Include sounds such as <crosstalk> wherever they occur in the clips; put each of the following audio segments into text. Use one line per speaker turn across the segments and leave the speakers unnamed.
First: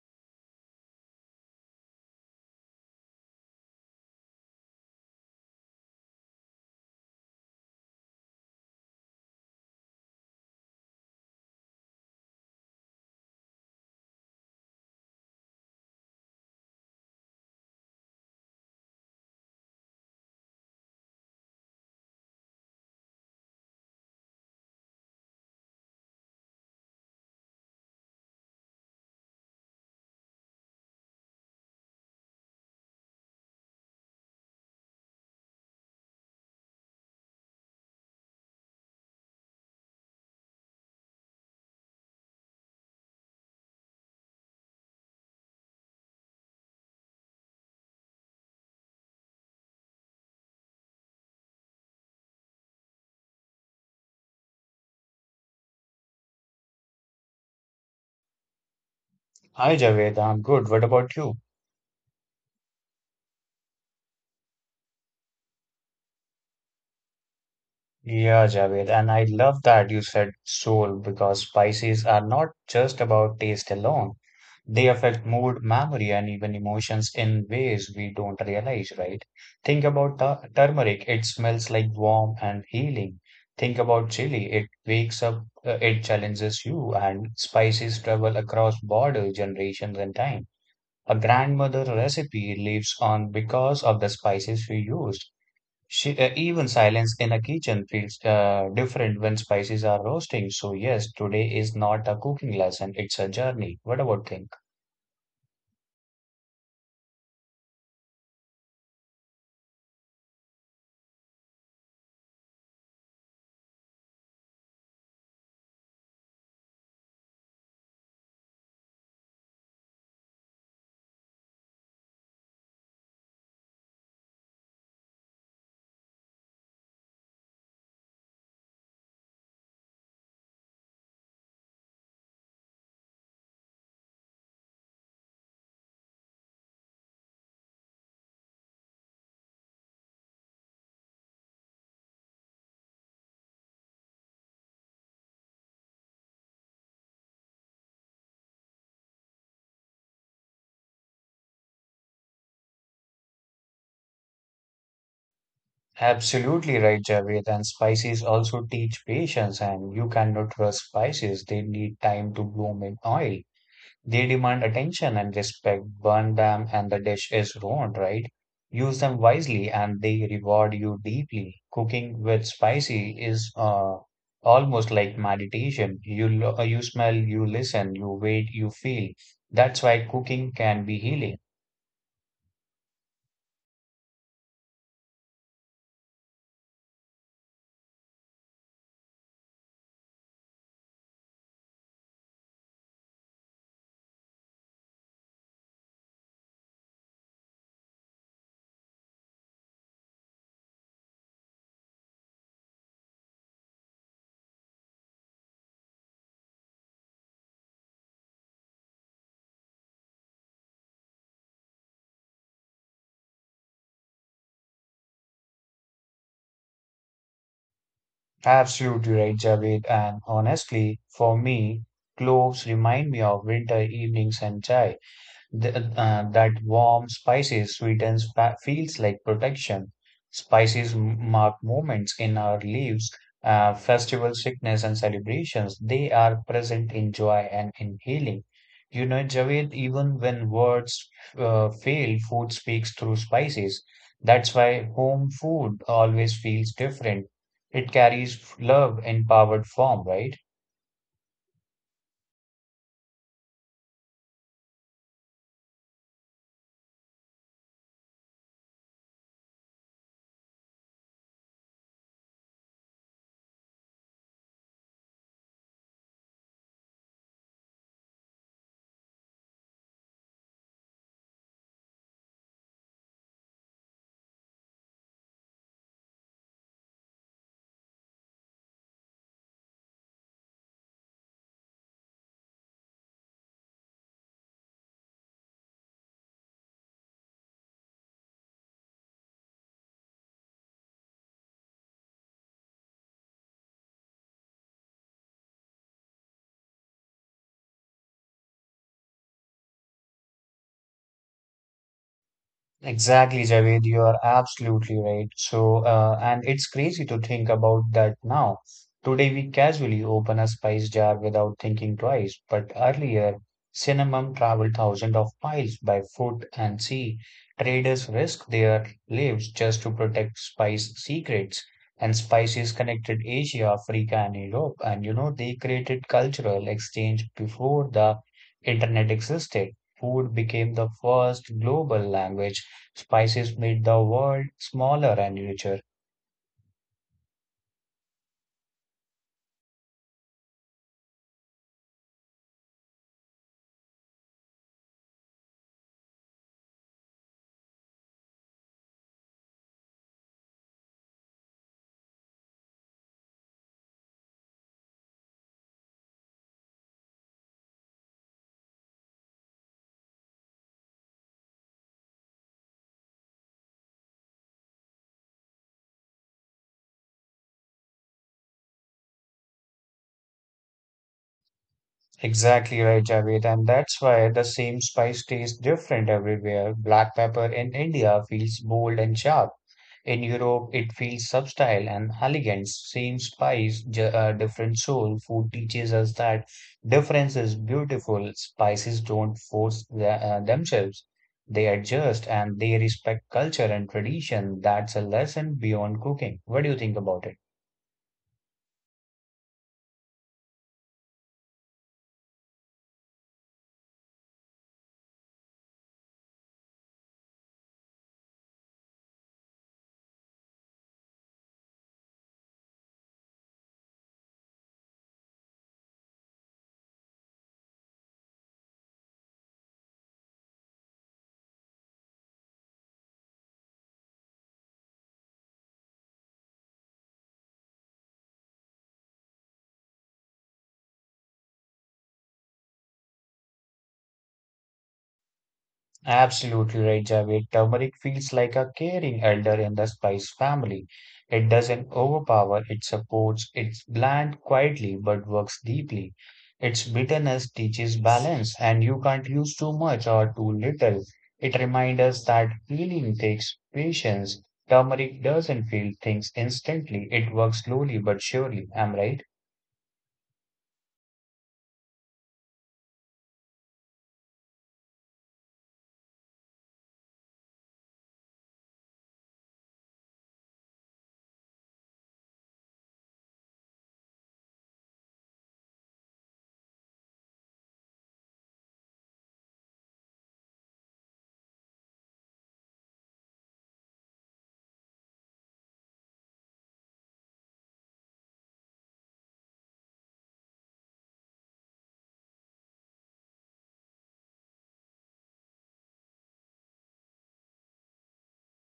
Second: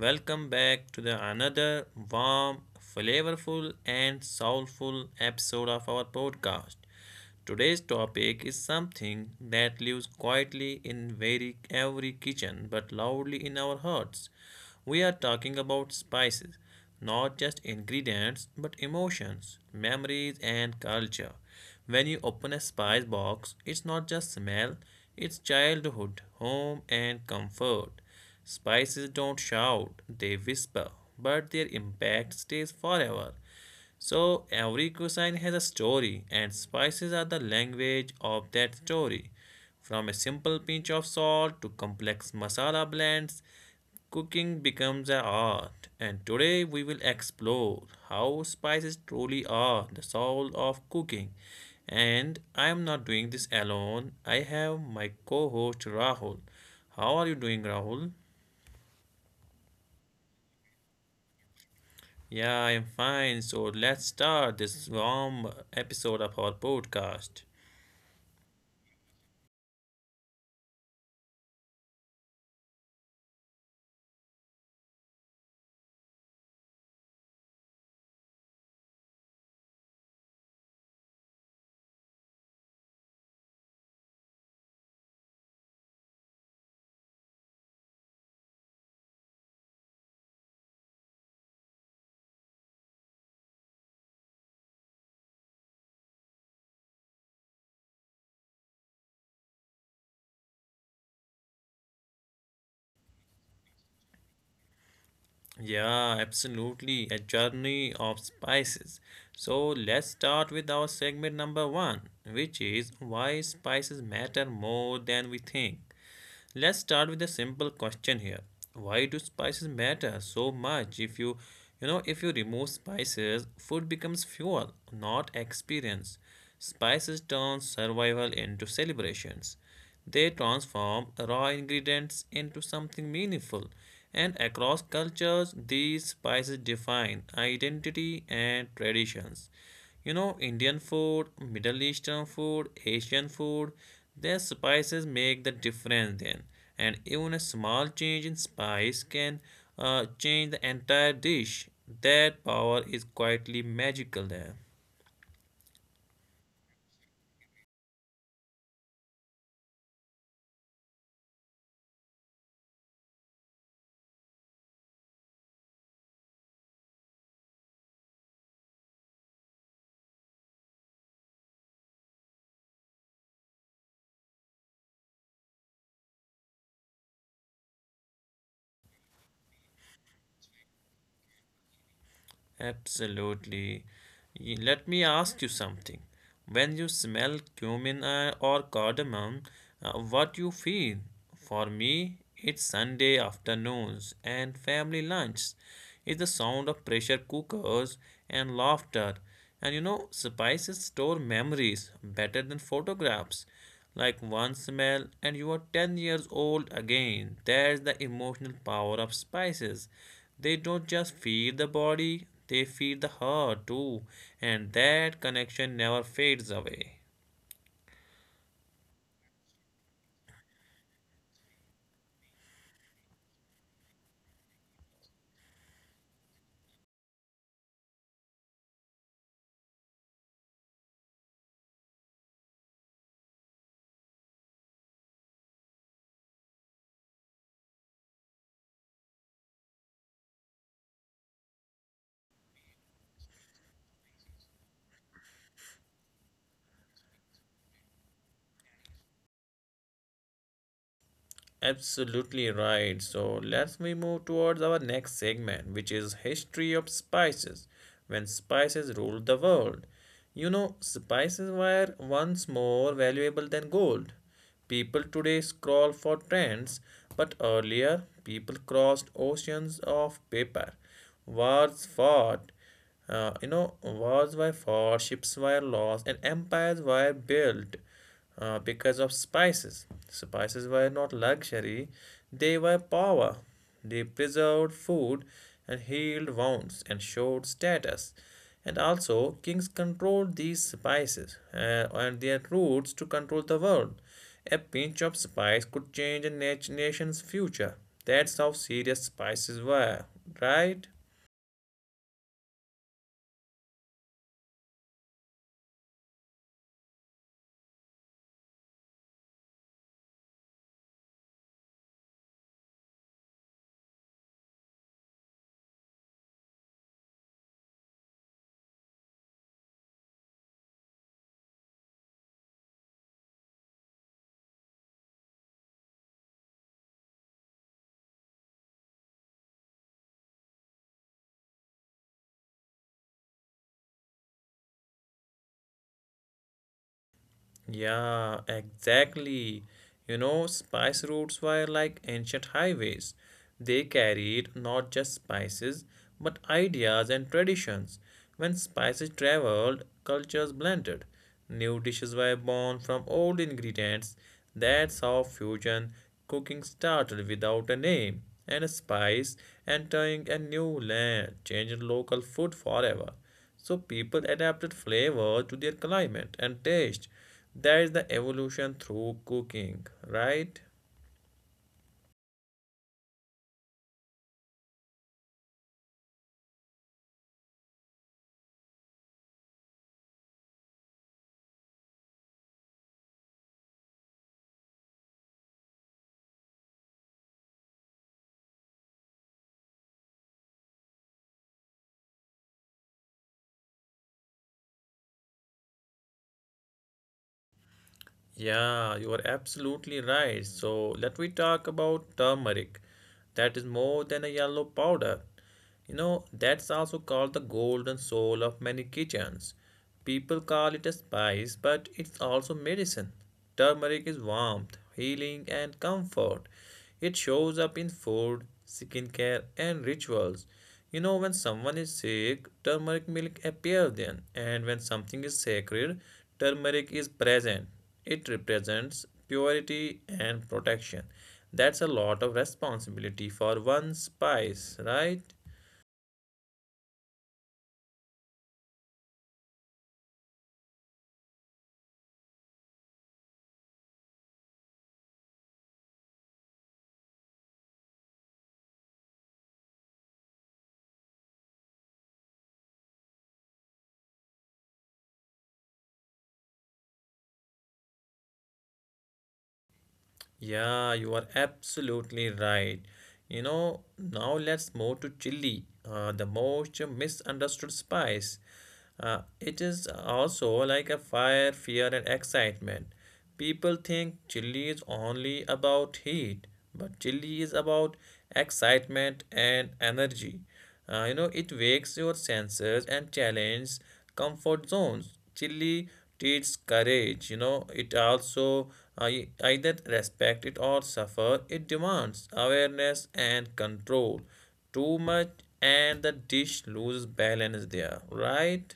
Welcome back to the another warm, flavorful and soulful episode of our podcast. Today's topic is something that lives quietly in very every kitchen but loudly in our hearts. We are talking about spices, not just ingredients but emotions, memories and culture. When you open a spice box, it's not just smell, it's childhood, home, and comfort. Spices don't shout, they whisper, but their impact stays forever. So every cuisine has a story, and spices are the language of that story. From a simple pinch of salt to complex masala blends, cooking becomes an art. And today we will explore how spices truly are the soul of cooking. And I am not doing this alone. I have my co-host Rahul. How are you doing, Rahul?
Hi Javed, I'm good. What about you?
Yeah, I am fine. So let's start this warm episode of our podcast.
Yeah, Javed, and I love that you said soul because spices are not just about taste alone. They affect mood, memory, and even emotions in ways we don't realize, right? Think about turmeric, it smells like warm and healing. Think about chili, it wakes up, it challenges you, and spices travel across borders, generations, and time. A grandmother recipe lives on because of the spices we used. Even silence in a kitchen feels different when spices are roasting. So yes, today is not a cooking lesson; it's a journey. What about think?
Yeah, absolutely. A journey of spices. So let's start with our segment number one, which is why spices matter more than we think. Let's start with a simple question here. Why do spices matter so much? If you remove spices, food becomes fuel, not experience. Spices turn survival into celebrations. They transform raw ingredients into something meaningful. And across cultures, these spices define identity and traditions. You know, Indian food, Middle Eastern food, Asian food, their spices make the difference then. And even a small change in spice can change the entire dish. That power is quietly magical there.
Absolutely right, Javed. And spices also teach patience, and you cannot trust spices. They need time to bloom in oil. They demand attention and respect. Burn them and the dish is ruined, right? Use them wisely and they reward you deeply. Cooking with spicy is almost like meditation. You smell, you listen, you wait, you feel. That's why cooking can be healing.
Absolutely. Let me ask you something. When you smell cumin or cardamom, what you feel? For me, it's Sunday afternoons and family lunches. It's the sound of pressure cookers and laughter. And you know, spices store memories better than photographs like one smell and you are 10 years old again. That's the emotional power of spices. They don't just feed the body, they feed the heart too, and that connection never fades away.
Absolutely right, Javed. And honestly, for me, cloves remind me of winter evenings and chai. That warm spices sweetens, feels like protection. Spices mark moments in our lives, festival sickness and celebrations. They are present in joy and in healing. You know, Javed, even when words fail, food speaks through spices. That's why home food always feels different. It carries love in powered form, right?
Absolutely right. So let's we move towards our next segment, which is history of spices. When spices ruled the world, you know, spices were once more valuable than gold. People today scroll for trends, but earlier people crossed oceans of paper. Wars fought, Wars were fought, ships were lost, and empires were built because of spices. Spices were not luxury, they were power. They preserved food and healed wounds and showed status. And also, kings controlled these spices and their roots to control the world. A pinch of spice could change a nation's future. That's how serious spices were, right?
Exactly, Javed, you are absolutely right. And it's crazy to think about that now. Today, we casually open a spice jar without thinking twice, but earlier, cinnamon traveled thousands of miles by foot and sea. Traders risked their lives just to protect spice secrets, and spices connected Asia, Africa, and Europe. And you know, they created cultural exchange before the internet existed. Food became the first global language. Spices made the world smaller and richer.
Yeah, exactly. You know, spice routes were like ancient highways. They carried not just spices, but ideas and traditions. When spices traveled, cultures blended. New dishes were born from old ingredients. That's how fusion cooking started without a name and a spice, entering a new land, changed local food forever. So people adapted flavor to their climate and taste. That is the evolution through cooking, right?
Exactly right, Javed. And that's why the same spice tastes different everywhere. Black pepper in India feels bold and sharp. In Europe, it feels subtle and elegant. Same spice, different soul. Food teaches us that difference is beautiful. Spices don't force themselves. They adjust and they respect culture and tradition. That's a lesson beyond cooking. What do you think about it?
Yeah, you are absolutely right. So let me talk about turmeric. That is more than a yellow powder. You know, that's also called the golden soul of many kitchens. People call it a spice, but it's also medicine. Turmeric is warmth, healing, and comfort. It shows up in food, skincare, and rituals. You know, when someone is sick, turmeric milk appears then, and when something is sacred, turmeric is present. It represents purity and protection. That's a lot of responsibility for one spice, right?
Absolutely right, Javed. Turmeric feels like a caring elder in the spice family. It doesn't overpower, it supports, it's bland quietly but works deeply. Its bitterness teaches balance, and you can't use too much or too little. It reminds us that healing takes patience. Turmeric doesn't feel things instantly, it works slowly but surely. Am I right?
Yeah, you are absolutely right. You know, now let's move to chili, the most misunderstood spice. It is also like a fire, fear, and excitement. People think chili is only about heat, but chili is about excitement and energy. You know, it wakes your senses and challenges comfort zones. Chili teaches courage. You know, it also either respect it or suffer. It demands awareness and control. Too much, and the dish loses balance there, right?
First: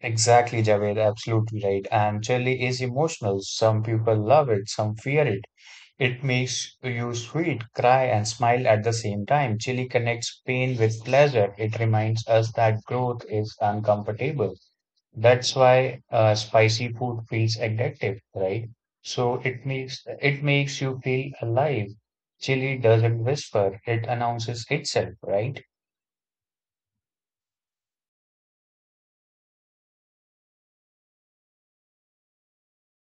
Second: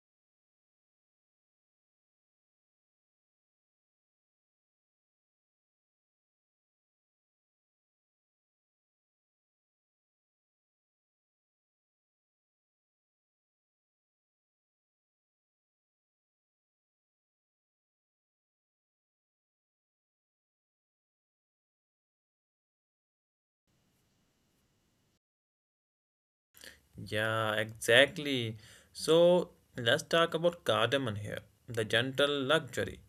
Exactly, Javed, absolutely right. And chili is emotional. Some people love it, some fear it. It makes you sweet, cry, and smile at the same time. Chili connects pain with pleasure. It reminds us that growth is uncomfortable. That's why spicy food feels addictive, right? So it makes you feel alive. Chili doesn't whisper, it announces itself, right?
Yeah, exactly. So let's talk about cardamom here, the gentle luxury.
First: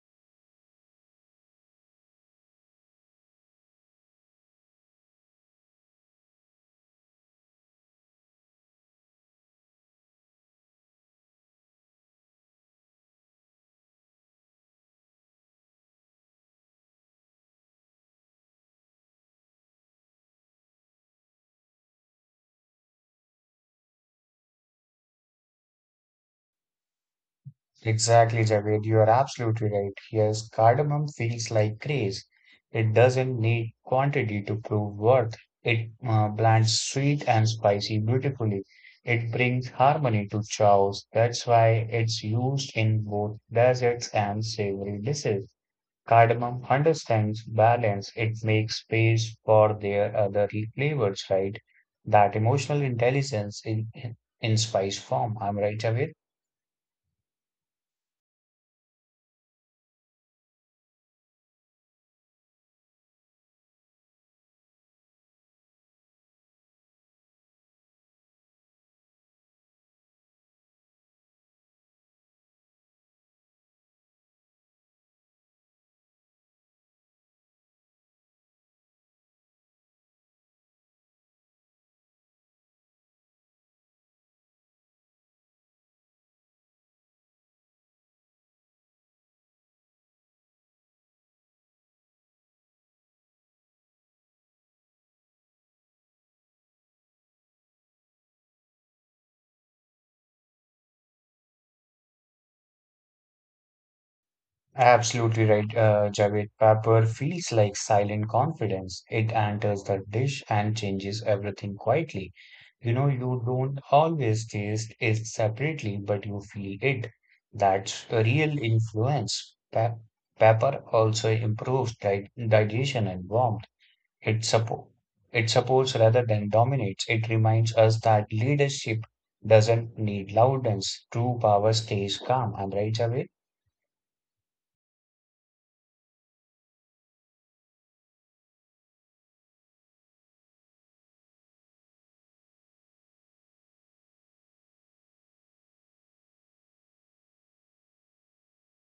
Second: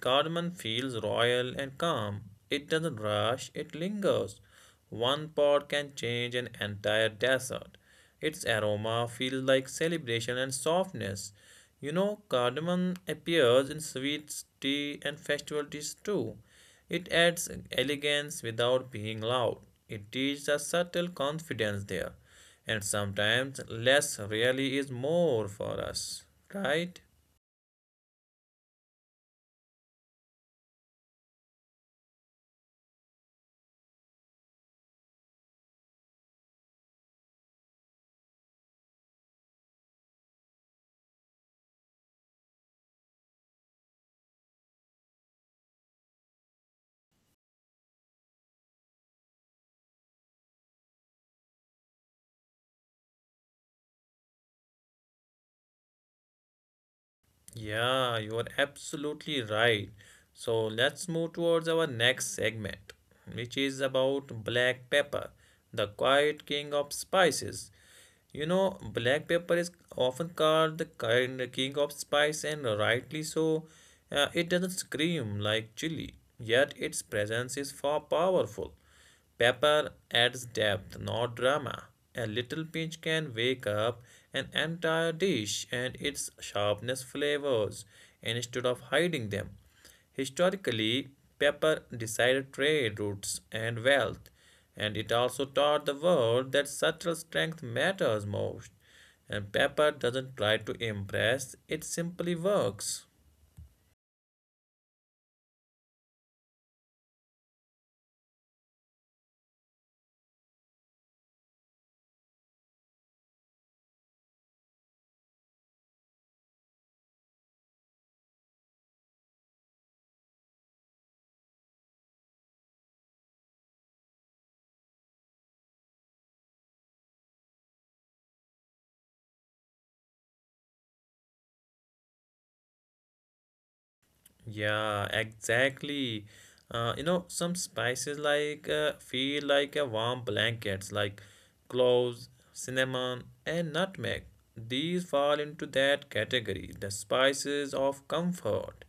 Cardamom feels royal and calm. It doesn't rush, it lingers. One pod can change an entire desert. Its aroma feels like celebration and softness. You know, cardamom appears in sweets, tea, and festival teas too. It adds elegance without being loud. It teaches a subtle confidence there and sometimes less really is more for us, right?
Exactly, Javed. You are absolutely right. Yes, cardamom feels like grace. It doesn't need quantity to prove worth. It blends sweet and spicy beautifully. It brings harmony to chows. That's why it's used in both desserts and savory dishes. Cardamom understands balance. It makes space for their other flavors, right? That emotional intelligence in spice form. I'm right, Javed?
Yeah, you are absolutely right. So let's move towards our next segment, which is about black pepper, the quiet king of spices. You know, black pepper is often called the king of spice, and rightly so. It doesn't scream like chili, yet its presence is far powerful. Pepper adds depth, not drama. A little pinch can wake up an entire dish and its sharpness flavors instead of hiding them. Historically, pepper decided trade routes and wealth, and it also taught the world that subtle strength matters most. And pepper doesn't try to impress, it simply works.
Absolutely right, Javed. Pepper feels like silent confidence. It enters the dish and changes everything quietly. You know, you don't always taste it separately, but you feel it. That's a real influence. Pepper also improves di digestion and warmth. It support it supports rather than dominates. It reminds us that leadership doesn't need loudness. True power stays calm. I'm right, Javed.
Yeah, exactly. You know, some spices feel like a warm blankets, like cloves, cinnamon, and nutmeg. These fall into that category, the spices of comfort.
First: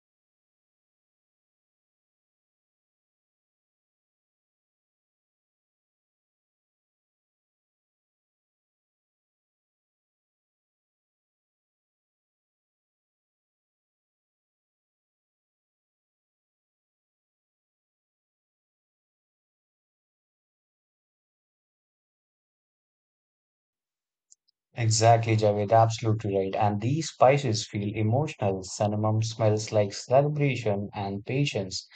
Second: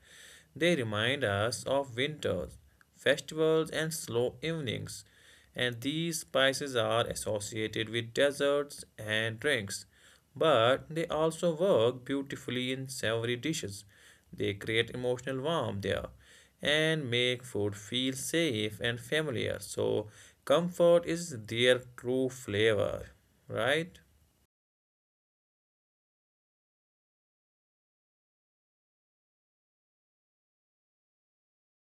They remind us of winters, festivals, and slow evenings and these spices are associated with desserts and drinks, but they also work beautifully in savory dishes. They create emotional warmth there and make food feel safe and familiar. So, comfort is their true flavor, right?
Exactly, Javed, absolutely right. And these spices feel emotional. Cinnamon smells like celebration and patience.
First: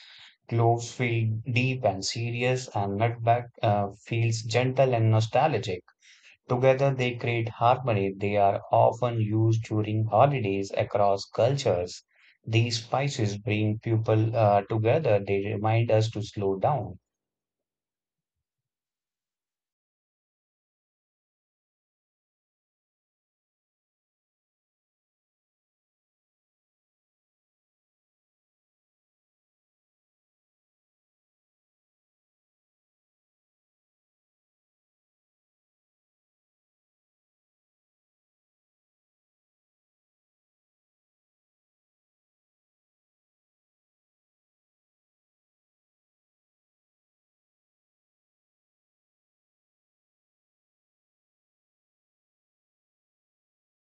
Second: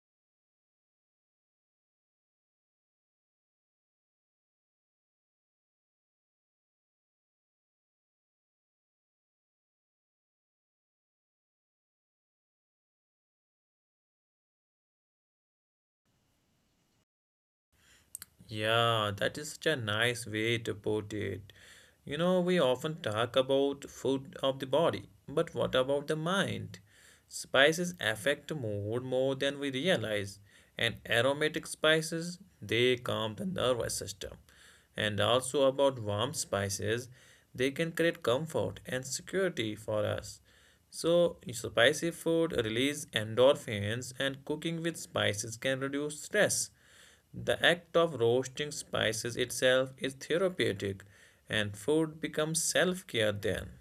Cloves feel deep and serious, and nutmeg feels gentle and nostalgic. Together, they create harmony. They are often used during holidays across cultures. These spices bring people together. They remind us to slow down.
Yeah, that is such a nice way to put it. You know, we often talk about food of the body, but what about the mind? Spices affect mood more than we realize, and aromatic spices, they calm the nervous system. And also about warm spices, they can create comfort and security for us. So, spicy food release endorphins, and cooking with spices can reduce stress. The act of roasting spices itself is therapeutic, and food becomes self care then.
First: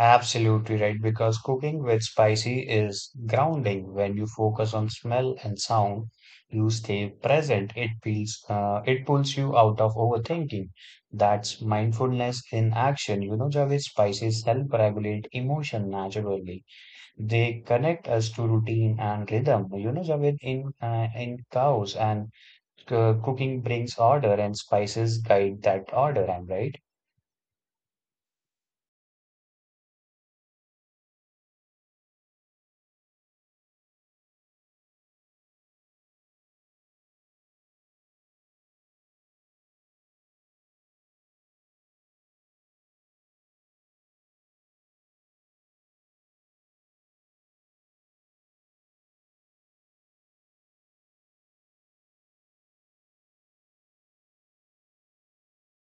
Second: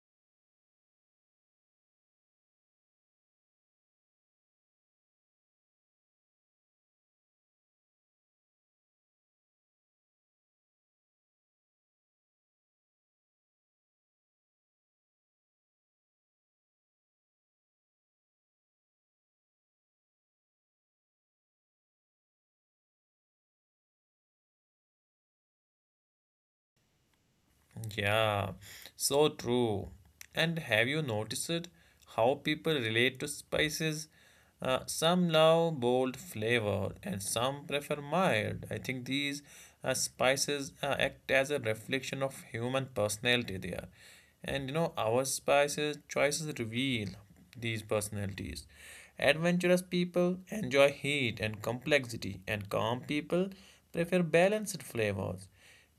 Absolutely right, because cooking with spicy is grounding. When you focus on smell and sound, you stay present. It pulls you out of overthinking. That's mindfulness in action. You know, Javed, spices self-regulate emotion naturally. They connect us to routine and rhythm. You know, Javed, in chaos and cooking brings order, and spices guide that order. I'm right.
Yeah, so true. And have you noticed how people relate to spices? Some love bold flavor and some prefer mild. I think these spices act as a reflection of human personality there. And you know, our spices choices reveal these personalities. Adventurous people enjoy heat and complexity, and calm people prefer balanced flavors.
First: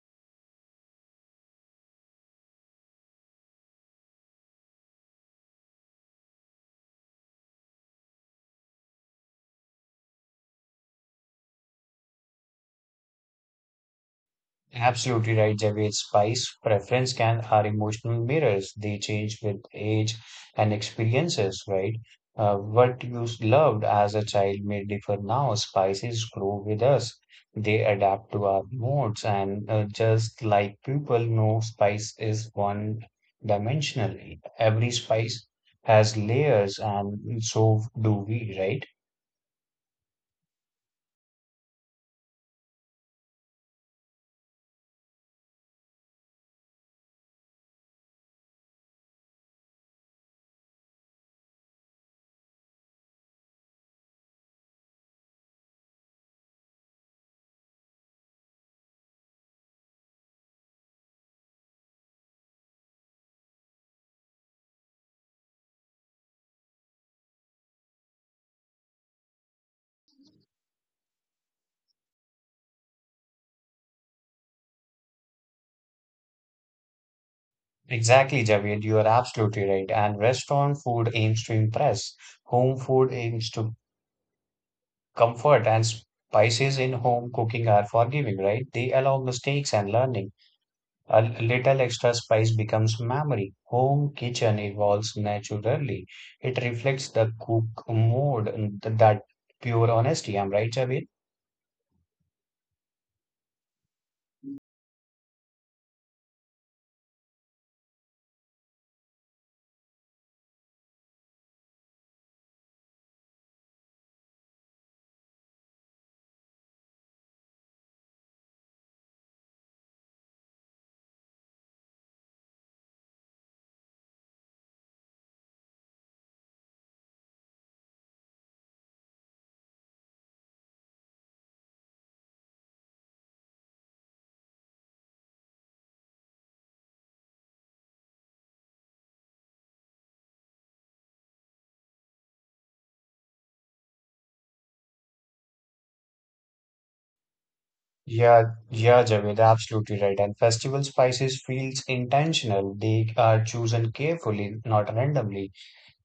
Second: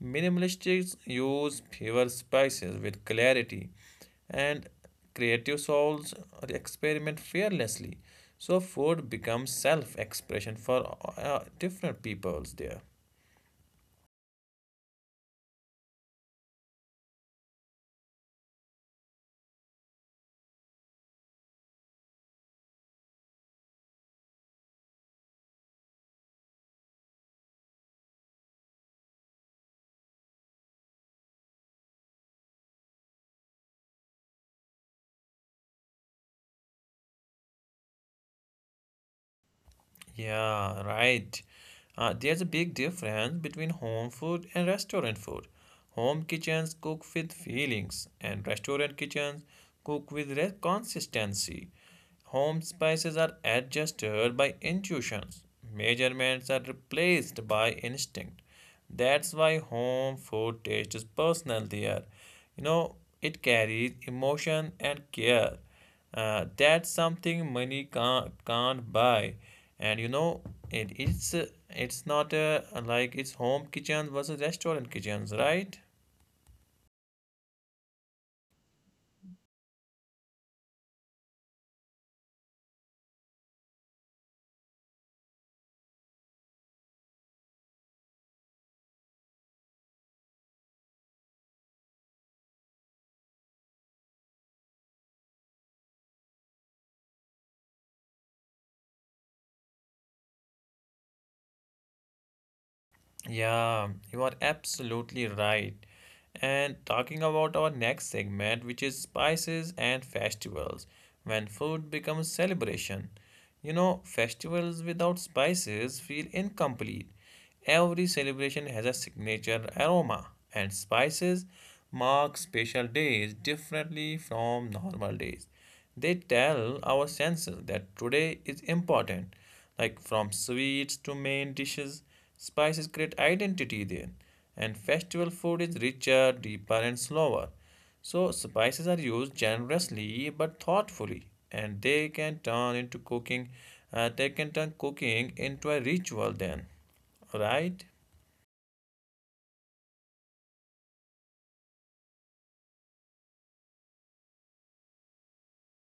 Minimalists use fewer spices with clarity, and creative souls experiment fearlessly. So, food becomes self expression for different peoples there.
Absolutely right, Javed Spice. Preference can are emotional mirrors. They change with age and experiences, right? What you loved as a child may differ now. Spices grow with us. They adapt to our moods, and just like people, no spice is one dimensional. Every spice has layers, and so do we, right?
Yeah, right. There's a big difference between home food and restaurant food. Home kitchens cook with feelings, and restaurant kitchens cook with consistency. Home spices are adjusted by intuitions, measurements are replaced by instinct. That's why home food taste is personal there. You know, it carries emotion and care that's something money can't buy and you know it, it's it's not like it's home kitchen versus restaurant kitchens, right?
Exactly, Javed, you are absolutely right. And restaurant food aims to impress, home food aims to comfort, and spices in home cooking are forgiving, right? They allow mistakes and learning. A little extra spice becomes memory. Home kitchen evolves naturally. It reflects the cook mode and that pure honesty. I'm right, Javed?
Yeah, you are absolutely right. And talking about our next segment, which is spices and festivals, when food becomes celebration. You know, festivals without spices feel incomplete. Every celebration has a signature aroma, and spices mark special days differently from normal days. They tell our senses that today is important, like from sweets to main dishes. Spices create identity there, and festival food is richer, deeper, and slower. So, spices are used generously but thoughtfully, and they can turn into cooking. They can turn cooking into a ritual then, right?
Yeah, yeah, Javed, absolutely right. And festival spices feels intentional. They are chosen carefully, not randomly.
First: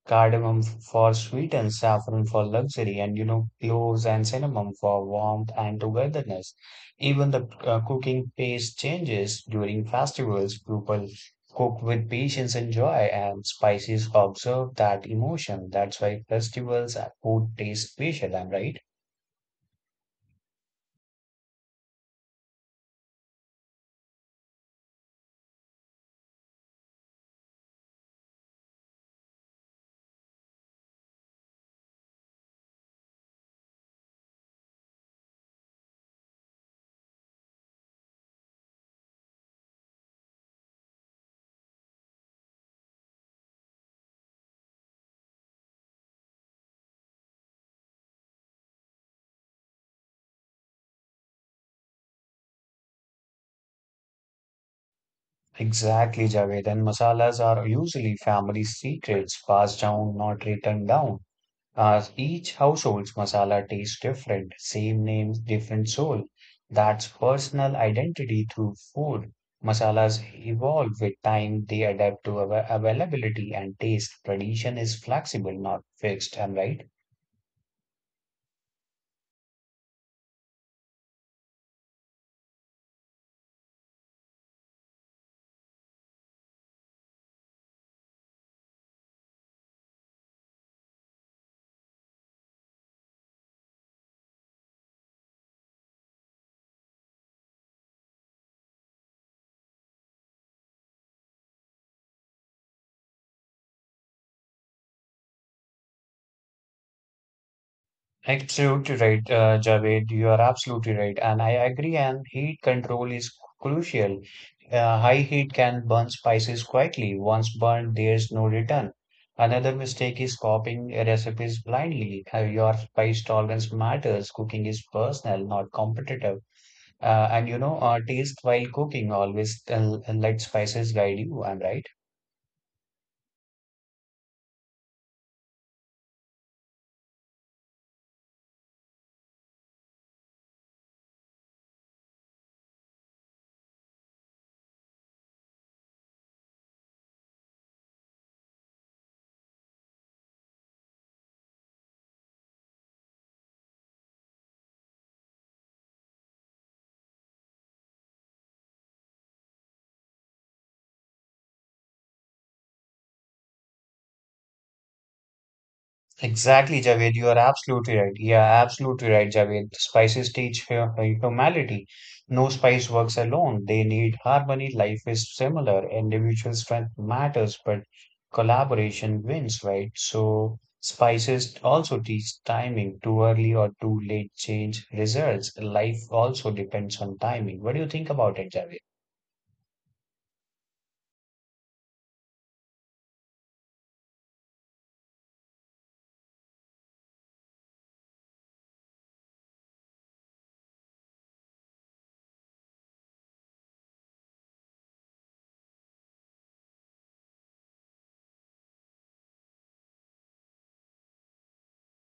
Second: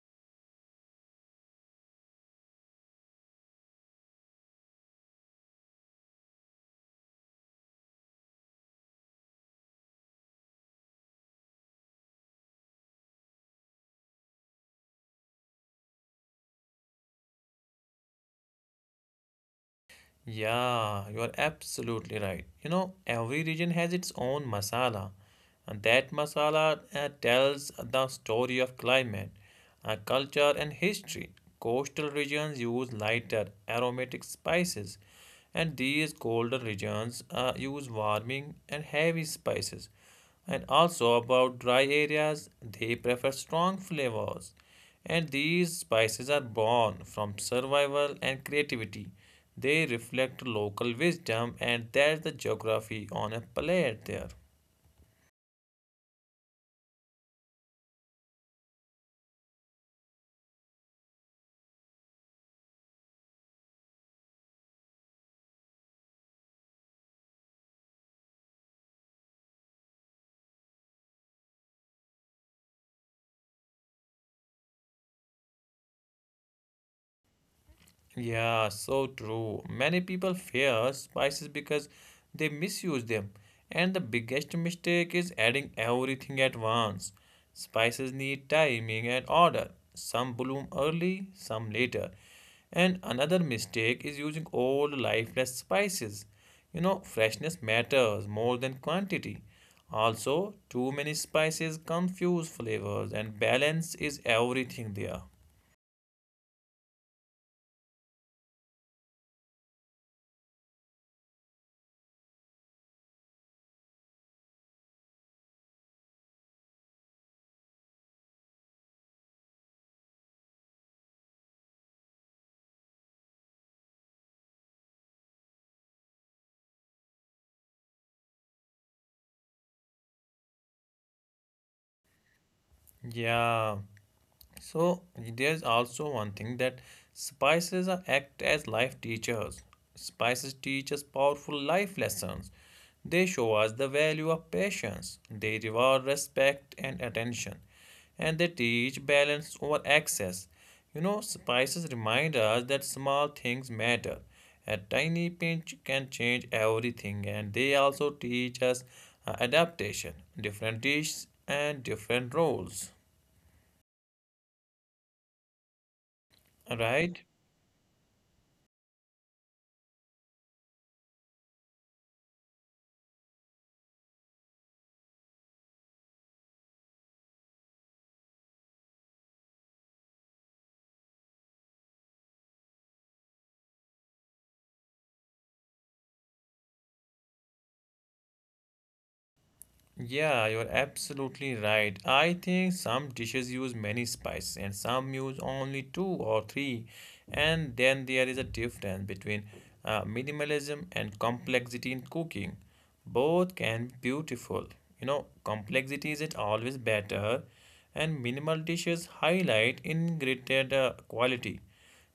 Cardamom for sweet and saffron for luxury, and you know, cloves and cinnamon for warmth and togetherness. Even the cooking pace changes during festivals. People cook with patience and joy, and spices observe that emotion. That's why festivals and food taste special. Am I right?
Yeah, you are absolutely right. You know, every region has its own masala, and that masala tells the story of climate, culture, and history. Coastal regions use lighter, aromatic spices, and these colder regions use warming and heavy spices. And also about dry areas, they prefer strong flavors. And these spices are born from survival and creativity. They reflect local wisdom and that's the geography on a plate there.
Exactly, Javed, and masalas are usually family secrets, passed down, not written down. As each household's masala tastes different, same name, different soul. That's personal identity through food. Masalas evolve with time, they adapt to availability and taste. Tradition is flexible, not fixed. Am I right?
Yeah, so true. Many people fear spices because they misuse them, and the biggest mistake is adding everything at once. Spices need timing and order. Some bloom early, some later. And another mistake is using old, lifeless spices. You know, freshness matters more than quantity. Also, too many spices confuse flavors, and balance is everything there.
Absolutely right, Javed. You are absolutely right. And I agree, and heat control is crucial. High heat can burn spices quickly. Once burned, there's no return. Another mistake is copying recipes blindly. Your spice tolerance matters. Cooking is personal, not competitive. And you know, taste while cooking, always let spices guide you. I'm right.
Yeah. So there's also one thing that spices are act as life teachers. Spices teach us powerful life lessons. They show us the value of patience. They reward respect and attention. And they teach balance over excess. You know, spices remind us that small things matter. A tiny pinch can change everything, and they also teach us adaptation, different dishes, and different roles.
Exactly, Javed. You
Right?
are absolutely right. Yeah, absolutely right, Javed. Spices teach humanity. No spice works alone. They need harmony. Life is similar. Individual strength matters, but collaboration wins, right? So spices also teach timing. Too early or too late change results. Life also depends on timing. What do you think about it, Javed?
Yeah, you're absolutely right. I think some dishes use many spices and some use only two or three. And then there is a difference between minimalism and complexity in cooking. Both can be beautiful. You know, complexity isn't always better, and minimal dishes highlight ingredient quality.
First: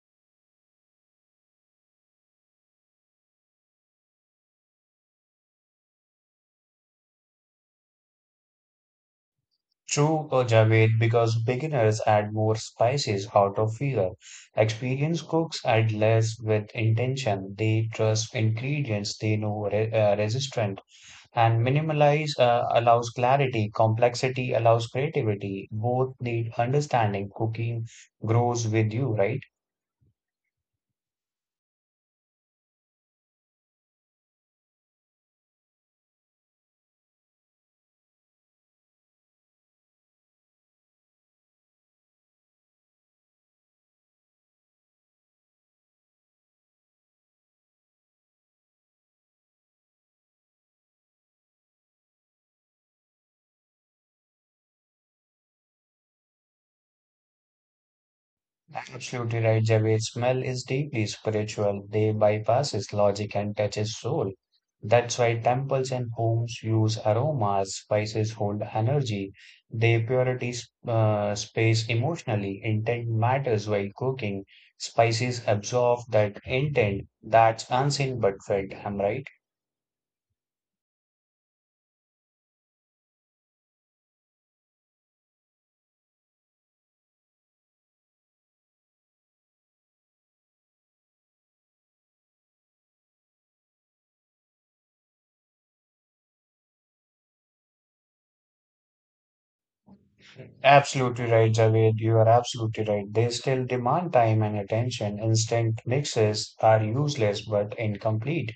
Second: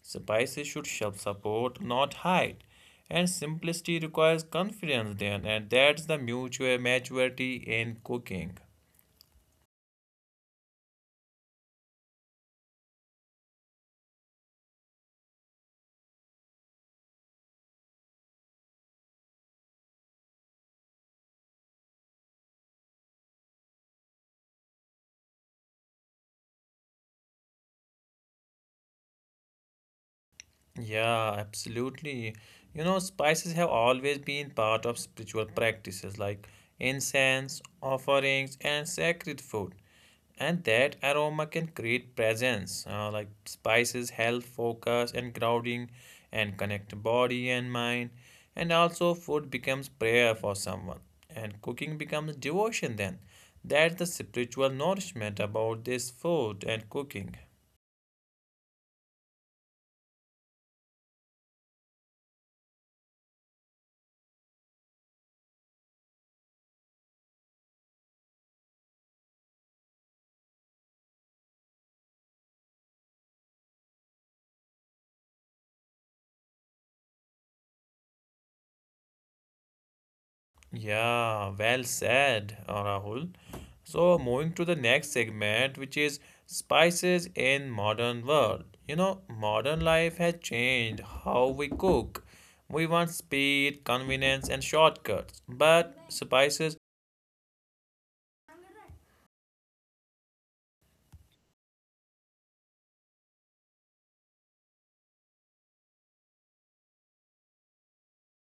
Spices should help support, not hide and simplicity requires confidence then and that's the mutual maturity in cooking.
True, Javed, because beginners add more spices out of fear. Experienced cooks add less with intention. They trust ingredients they know re resistant. And minimalize allows clarity. Complexity allows creativity. Both need understanding. Cooking grows with you, right?
Yeah, absolutely. You know, spices have always been part of spiritual practices like incense, offerings, and sacred food. And that aroma can create presence. Like spices help focus and grounding and connect body and mind. And also, food becomes prayer for someone, and cooking becomes devotion then. That's the spiritual nourishment about this food and cooking.
Absolutely right, Javed. Smell is deeply spiritual. They bypasses logic and touches soul. That's why temples and homes use aromas, spices hold energy. They purity space emotionally. Intent matters while cooking. Spices absorb that intent that's unseen but felt. Am I right?
Yeah, well said, Rahul. So moving to the next segment, which is spices in modern world. You know, modern life has changed how we cook. We want speed, convenience, and shortcuts, but spices.
Absolutely right, Javed. You are absolutely right. They still demand time and attention. Instant mixes are useless but incomplete.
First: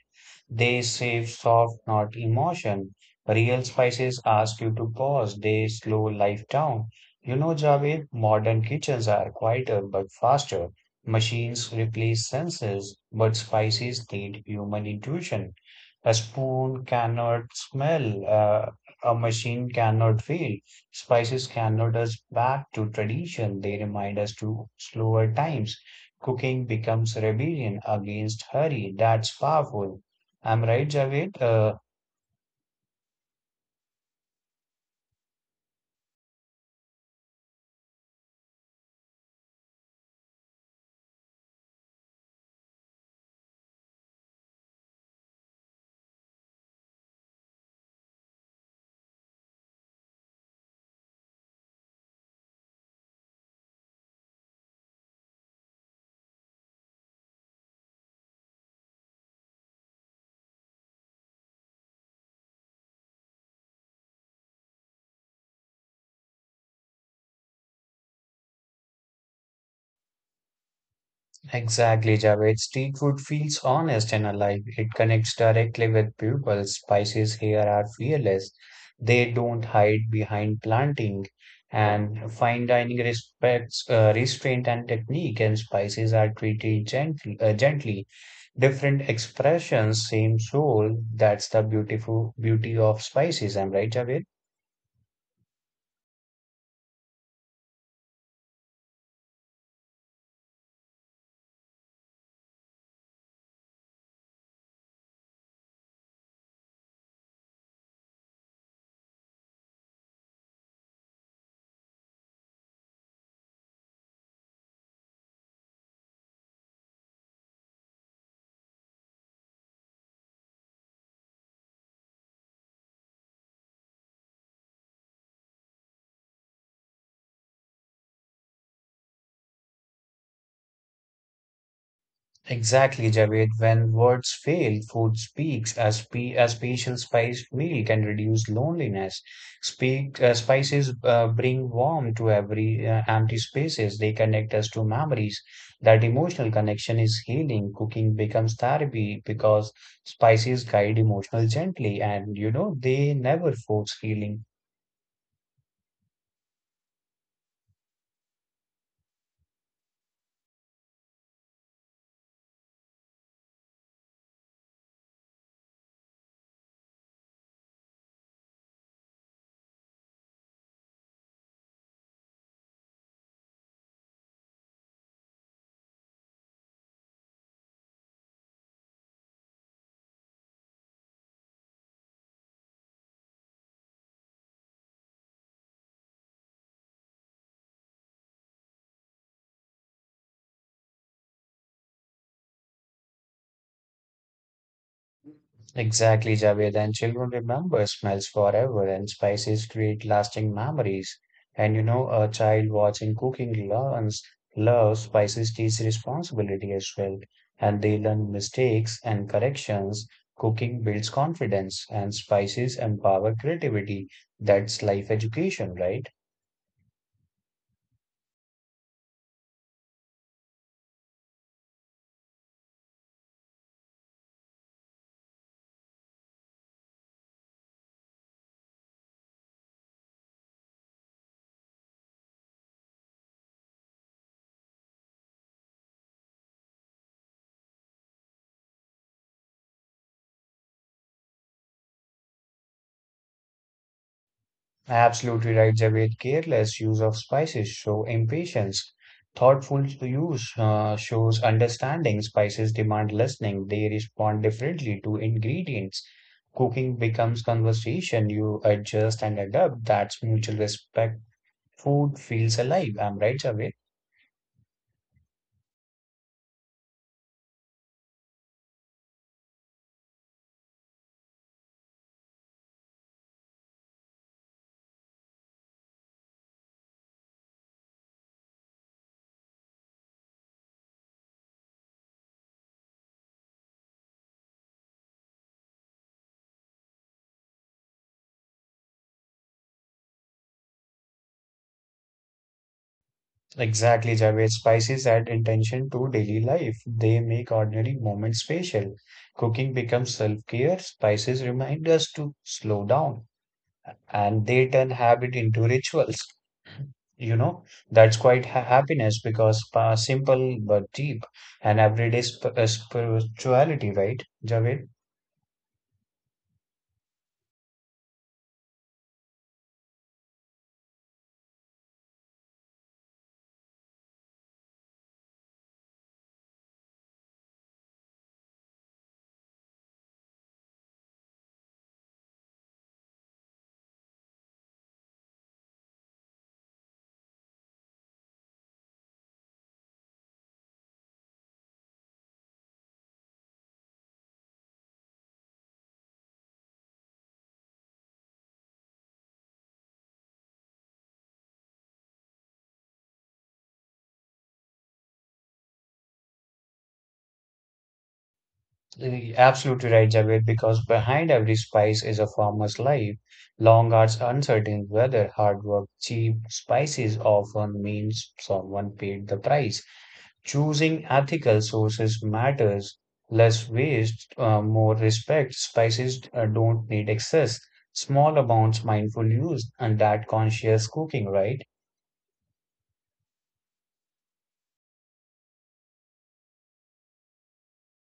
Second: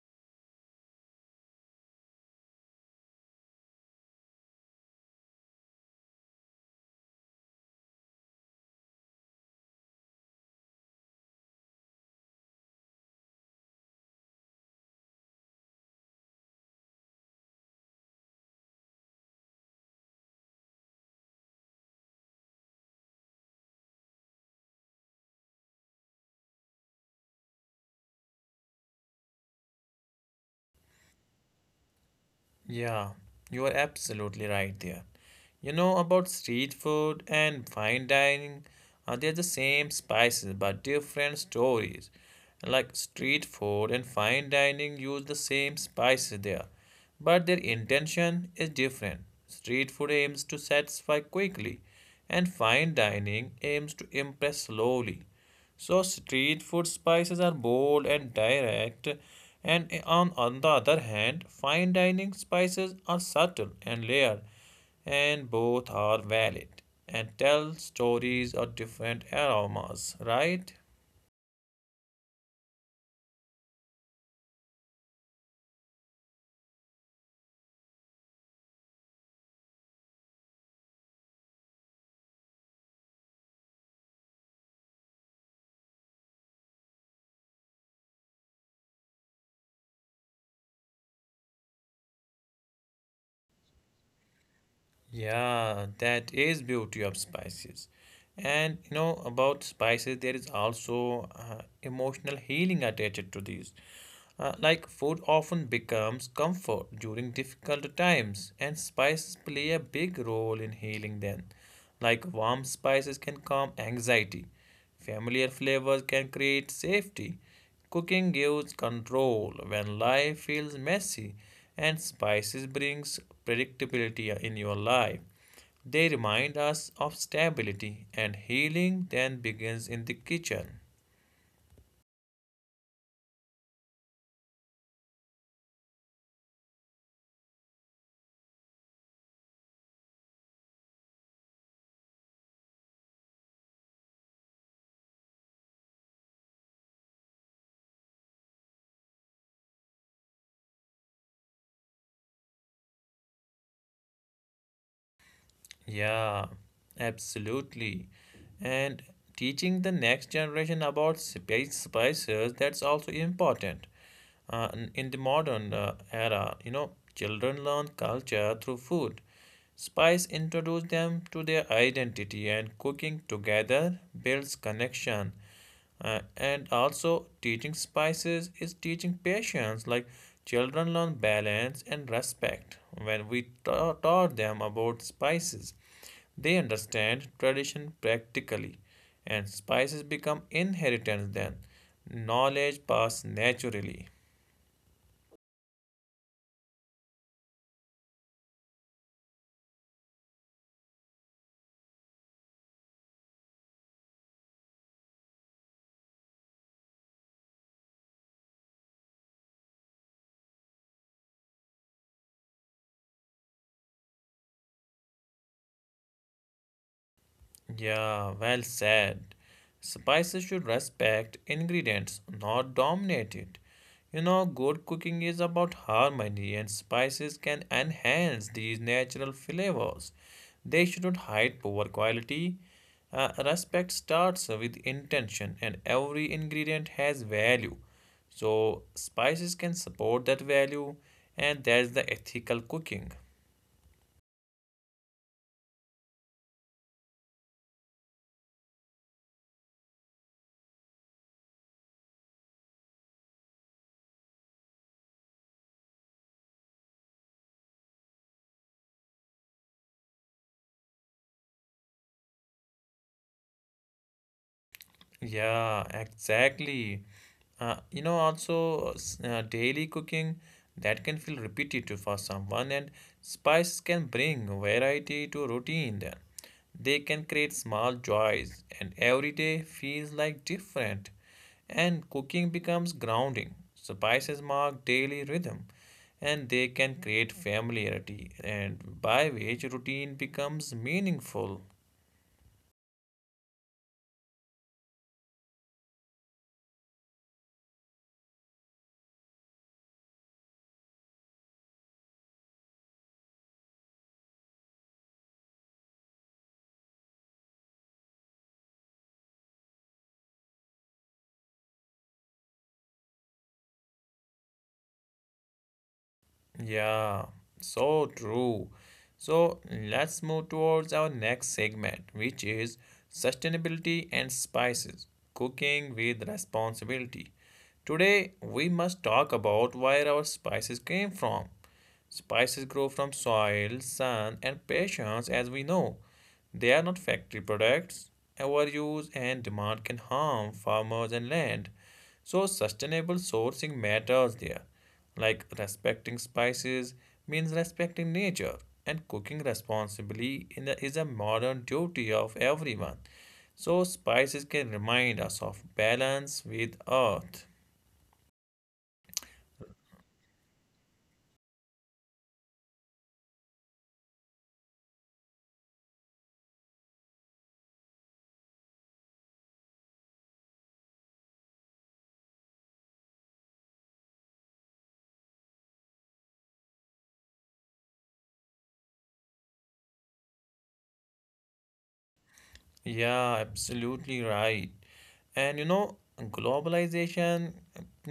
They save soft, not emotion. Real spices ask you to pause. They slow life down. You know, Javed, modern kitchens are quieter but faster. Machines replace senses, but spices need human intuition. A spoon cannot smell, a machine cannot feel. Spices can nod us back to tradition, they remind us to slower times. Cooking becomes rebellion against hurry. That's powerful. I'm right, Javed.
Yeah, you are absolutely right there. You know about street food and fine dining, they're the same spices but different stories. Like street food and fine dining use the same spices there, but their intention is different. Street food aims to satisfy quickly, and fine dining aims to impress slowly. So street food spices are bold and direct, and on the other hand, fine dining spices are subtle and layered, and both are valid and tell stories of different aromas, right?
Exactly, Javed. Street food feels honest and alive. It connects directly with people. Spices here are fearless. They don't hide behind planting. And fine dining respects restraint and technique, and spices are treated gently. Different expressions, same soul. That's the beautiful beauty of spices. Am I right, Javed?
Yeah, that is beauty of spices. And you know about spices, there is also emotional healing attached to these. Like food often becomes comfort during difficult times, and spices play a big role in healing them. Like warm spices can calm anxiety, familiar flavors can create safety. Cooking gives control when life feels messy, and spices brings predictability in your life. They remind us of stability, and healing then begins in the kitchen.
Exactly, Javed. When words fail, food speaks. A special spiced meal can reduce loneliness. Spices bring warmth to every empty spaces. They connect us to memories. That emotional connection is healing. Cooking becomes therapy because spices guide emotional gently, and you know they never force healing.
Yeah, absolutely. And teaching the next generation about space spices, that's also important. In the modern era, you know, children learn culture through food. Spice introduce them to their identity and cooking together builds connection. And also, teaching spices is teaching patience. Like children learn balance and respect when we taught them about spices. They understand tradition practically, and spices become inheritance then. Knowledge passed naturally.
Exactly, Javed. And children remember smells forever, and spices create lasting memories. And you know, a child watching cooking learns love, spices teach responsibility as well. And they learn mistakes and corrections. Cooking builds confidence, and spices empower creativity. That's life education, right?
Yeah, well said. Spices should respect ingredients, not dominate it. You know, good cooking is about harmony, and spices can enhance these natural flavors. They should not hide poor quality. Respect starts with intention, and every ingredient has value. So, spices can support that value, and that's the ethical cooking.
Absolutely right, Javed. Careless use of spices show impatience. Thoughtful use shows understanding. Spices demand listening. They respond differently to ingredients. Cooking becomes conversation. You adjust and adapt. That's mutual respect. Food feels alive. I'm right, Javed.
Yeah, exactly. You know, also daily cooking that can feel repetitive for someone, and spices can bring variety to routine. Then they can create small joys, and every day feels like different. And cooking becomes grounding. Spices mark daily rhythm, and they can create familiarity, and by which routine becomes meaningful.
Exactly, Javed. Spices add intention to daily life. They make ordinary moments special. Cooking becomes self-care. Spices remind us to slow down, and they turn habit into rituals. You know, that's quite ha happiness because simple but deep and everyday sp spirituality, right, Javed?
Yeah, so true. So let's move towards our next segment, which is sustainability and spices, cooking with responsibility. Today, we must talk about where our spices came from. Spices grow from soil, sun, and patience, as we know. They are not factory products. Overuse and demand can harm farmers and land. So, sustainable sourcing matters there. Like respecting spices means respecting nature, and cooking responsibly in is a modern duty of everyone. So, spices can remind us of balance with earth.
You're absolutely right, Javed, because behind every spice is a farmer's life. Long hours, uncertain weather, hard work, cheap spices often means someone paid the price. Choosing ethical sources matters. Less waste, more respect. Spices don't need excess. Small amounts, mindful use, and that conscious cooking, right?
Yeah, absolutely right. And you know, globalization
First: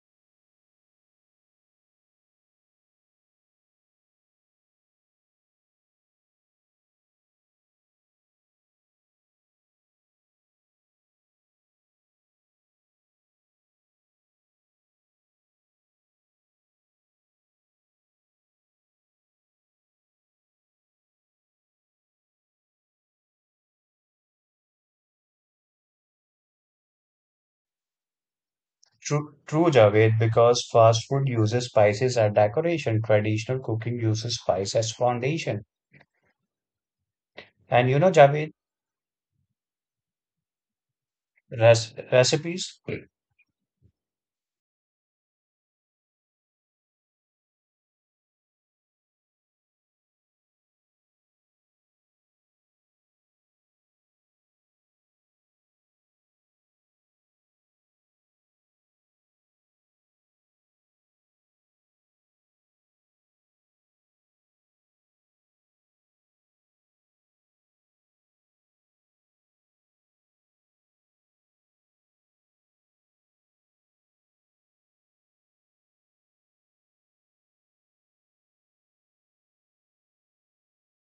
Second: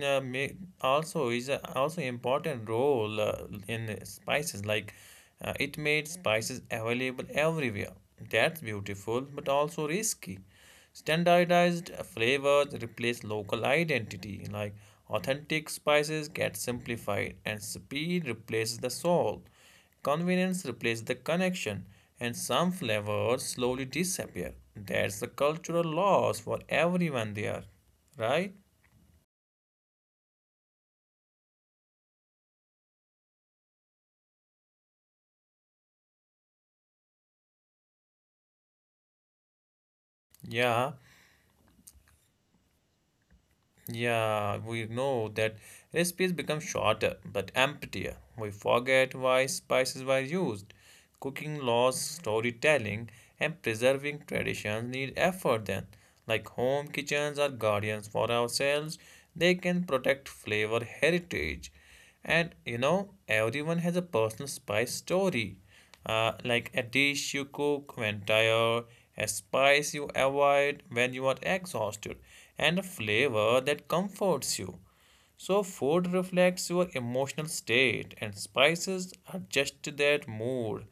may also also important role in spices. Like it made spices available everywhere. That's beautiful, but also risky. Standardized flavors replace local identity. Like authentic spices get simplified, and speed replaces the soul. Convenience replaces the connection, and some flavors slowly disappear. That's the cultural loss for everyone there, right?
True, Javed, because fast food uses spices as decoration. Traditional cooking uses spice as foundation. And, Javed,
Yeah.
res recipes?
Yeah, we know that recipes become shorter but emptier. We forget why spices were used. Cooking laws, storytelling, and preserving traditions need effort then. Like home kitchens are guardians for ourselves, they can protect flavor heritage. And you know, everyone has a personal spice story. Like a dish you cook when tired, a spice you avoid when you are exhausted, and a flavor that comforts you. So, food reflects your emotional state, and spices are just to that mood.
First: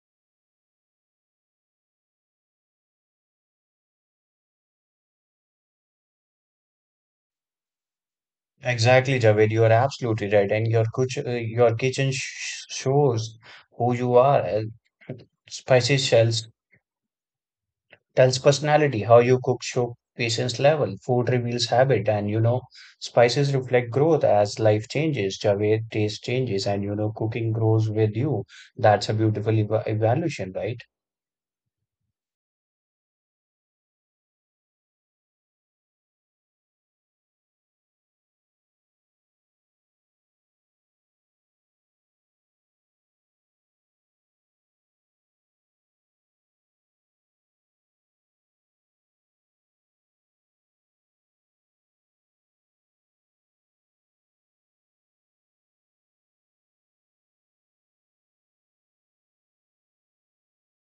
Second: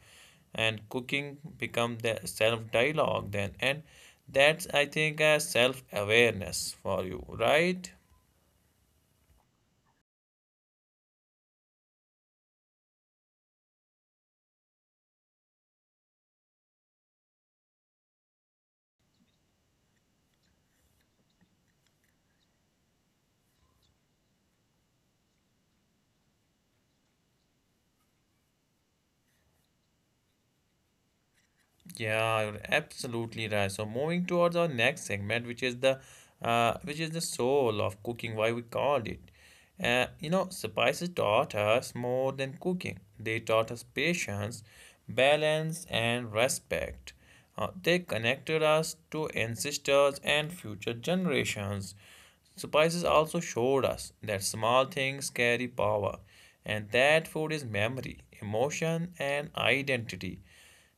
And cooking becomes the self dialogue then, and that's I think a self awareness for you, right?
Exactly, Javed, you are absolutely right. And your kuch your kitchen sh shows who you are. Spicy shells tells personality. How you cook show patience level. Food reveals habit. And, spices reflect growth as life changes. Javed, taste changes, and, cooking grows with you. That's a beautiful evaluation, right?
Yeah, you're absolutely right. So moving towards our next segment, which is the soul of cooking, why we called it. You know, spices taught us more than cooking. They taught us patience, balance, and respect. They connected us to ancestors and future generations. Spices also showed us that small things carry power and that food is memory, emotion, and identity.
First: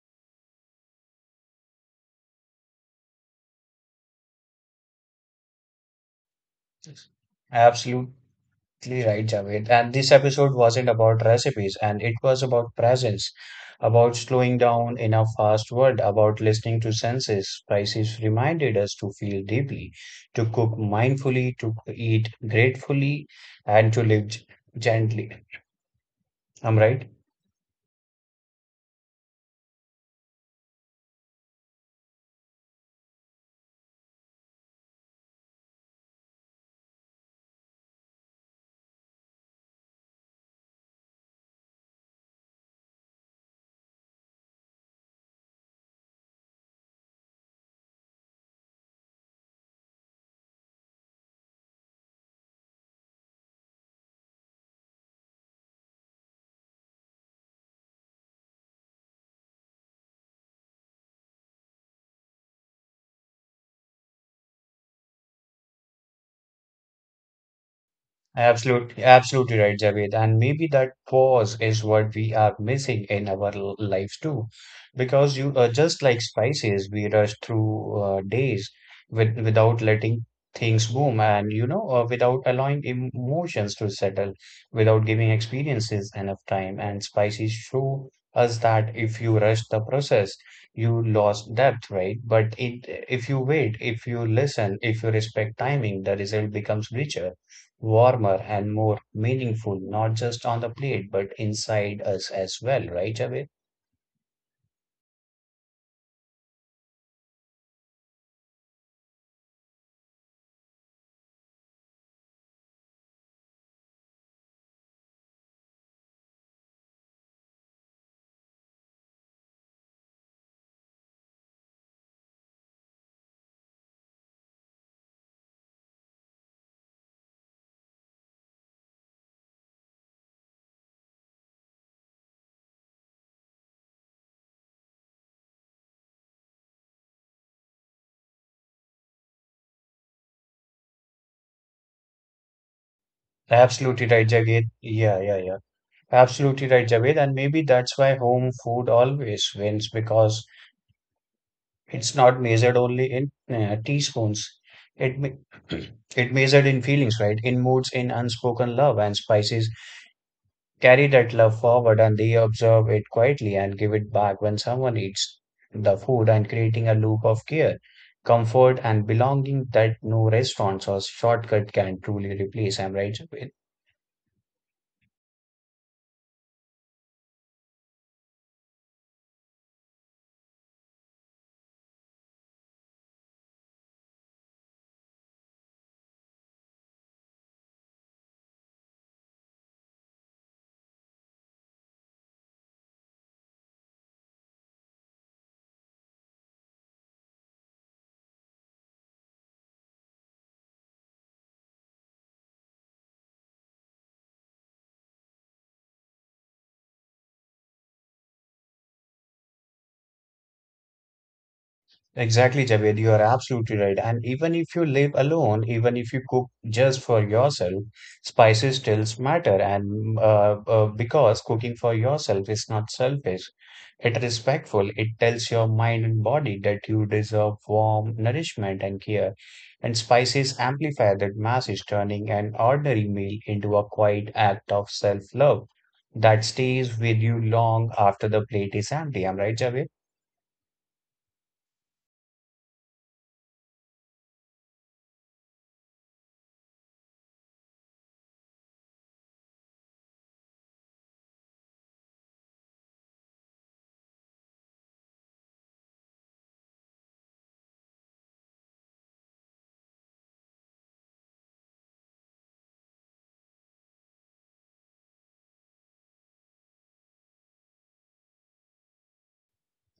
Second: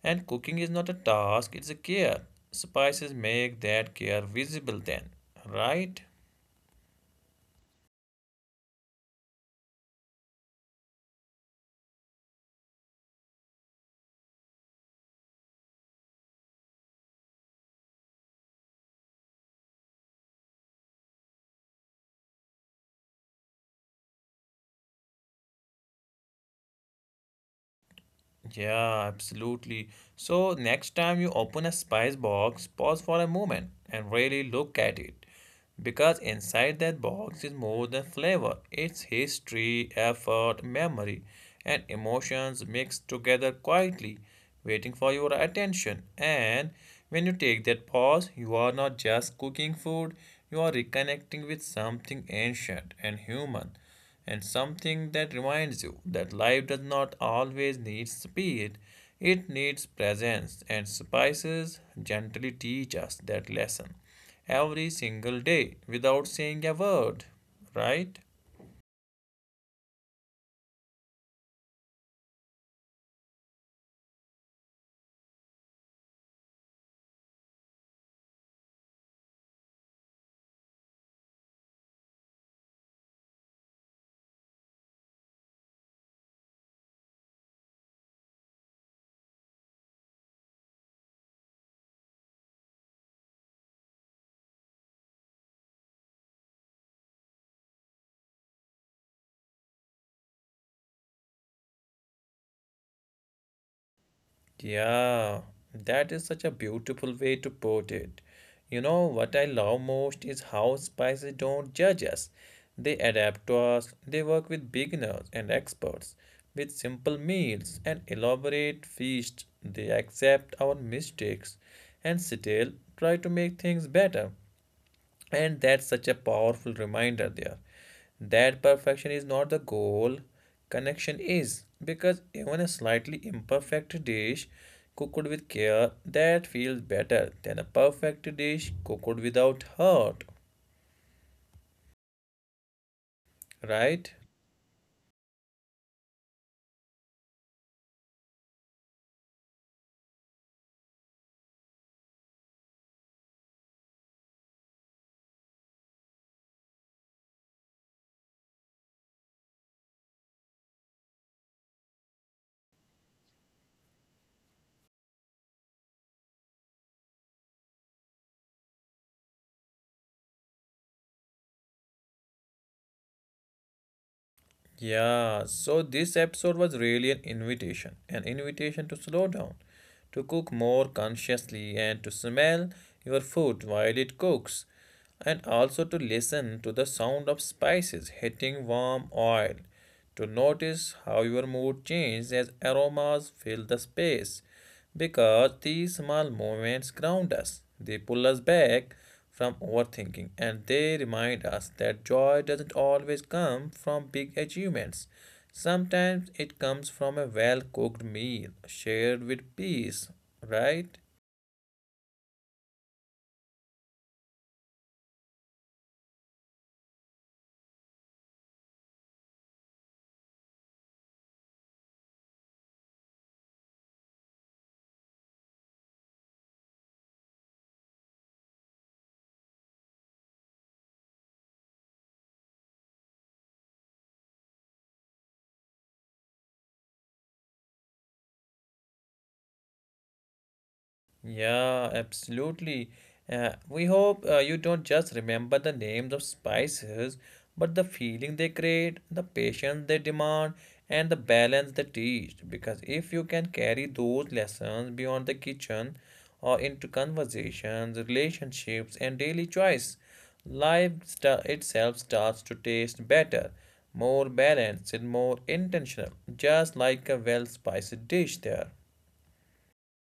And cooking is not a task, it's a care. Spices make that care visible then, right?
Absolute. Exactly right, Javed. And this episode wasn't about recipes, and it was about presence, about slowing down in a fast world, about listening to senses. Spices reminded us to feel deeply, to cook mindfully, to eat gratefully, and to live gently. Am I right?
Yeah, absolutely. So, next time you open a spice box, pause for a moment and really look at it. Because inside that box is more than flavor, it's history, effort, memory, and emotions mixed together quietly, waiting for your attention. And when you take that pause, you are not just cooking food, you are reconnecting with something ancient and human and something that reminds you that life does not always need speed, it needs presence, and spices gently teach us that lesson every single day without saying a word, right?
Absolutely right, Javed. And maybe that pause is what we are missing in our lives too. Because you are just like spices, we rush through days with, without letting things boom and, without allowing emotions to settle, without giving experiences enough time. And spices show us that if you rush the process, you lost depth, right? But if you wait, if you listen, if you respect timing, the result becomes richer, warmer and more meaningful, not just on the plate, but inside us as well, right, Javed?
Yeah, that is such a beautiful way to put it. You know, what I love most is how spices don't judge us. They adapt to us, they work with beginners and experts, with simple meals and elaborate feasts. They accept our mistakes and still try to make things better. And that's such a powerful reminder there that perfection is not the goal, connection is. Because even a slightly imperfect dish cooked with care that feels better than a perfect dish cooked without heart,
Absolutely
right?
right, Javed. Yeah, yeah, yeah. Absolutely right, Javed. And maybe that's why home food always wins because it's not measured only in teaspoons. It me <clears throat> it measured in feelings, right? In moods, in unspoken love, and spices carry that love forward and they observe it quietly and give it back when someone eats the food and creating a loop of care, comfort, and belonging that no restaurants or shortcut can truly replace. I'm right. Jabir?
Yeah, so this episode was really an invitation to slow down, to cook more consciously, and to smell your food while it cooks, and also to listen to the sound of spices hitting warm oil, to notice how your mood changes as aromas fill the space, because these small moments ground us. They pull us back from overthinking and they remind us that joy doesn't always come from big achievements. Sometimes it comes from a well cooked meal shared with peace, right?
Exactly, Javed, you are absolutely right. And even if you live alone, even if you cook just for yourself, spices still matter. And because cooking for yourself is not selfish, it respectful. It tells your mind and body that you deserve warm nourishment and care. And spices amplify that message, turning an ordinary meal into a quiet act of self-love that stays with you long after the plate is empty. Am I right, Javed?
Yeah, absolutely. We hope you don't just remember the names of spices, but the feeling they create, the patience they demand, and the balance they teach. Because if you can carry those lessons beyond the kitchen or into conversations, relationships, and daily choice, life sta itself starts to taste better, more balanced, and more intentional, just like a well-spiced dish there.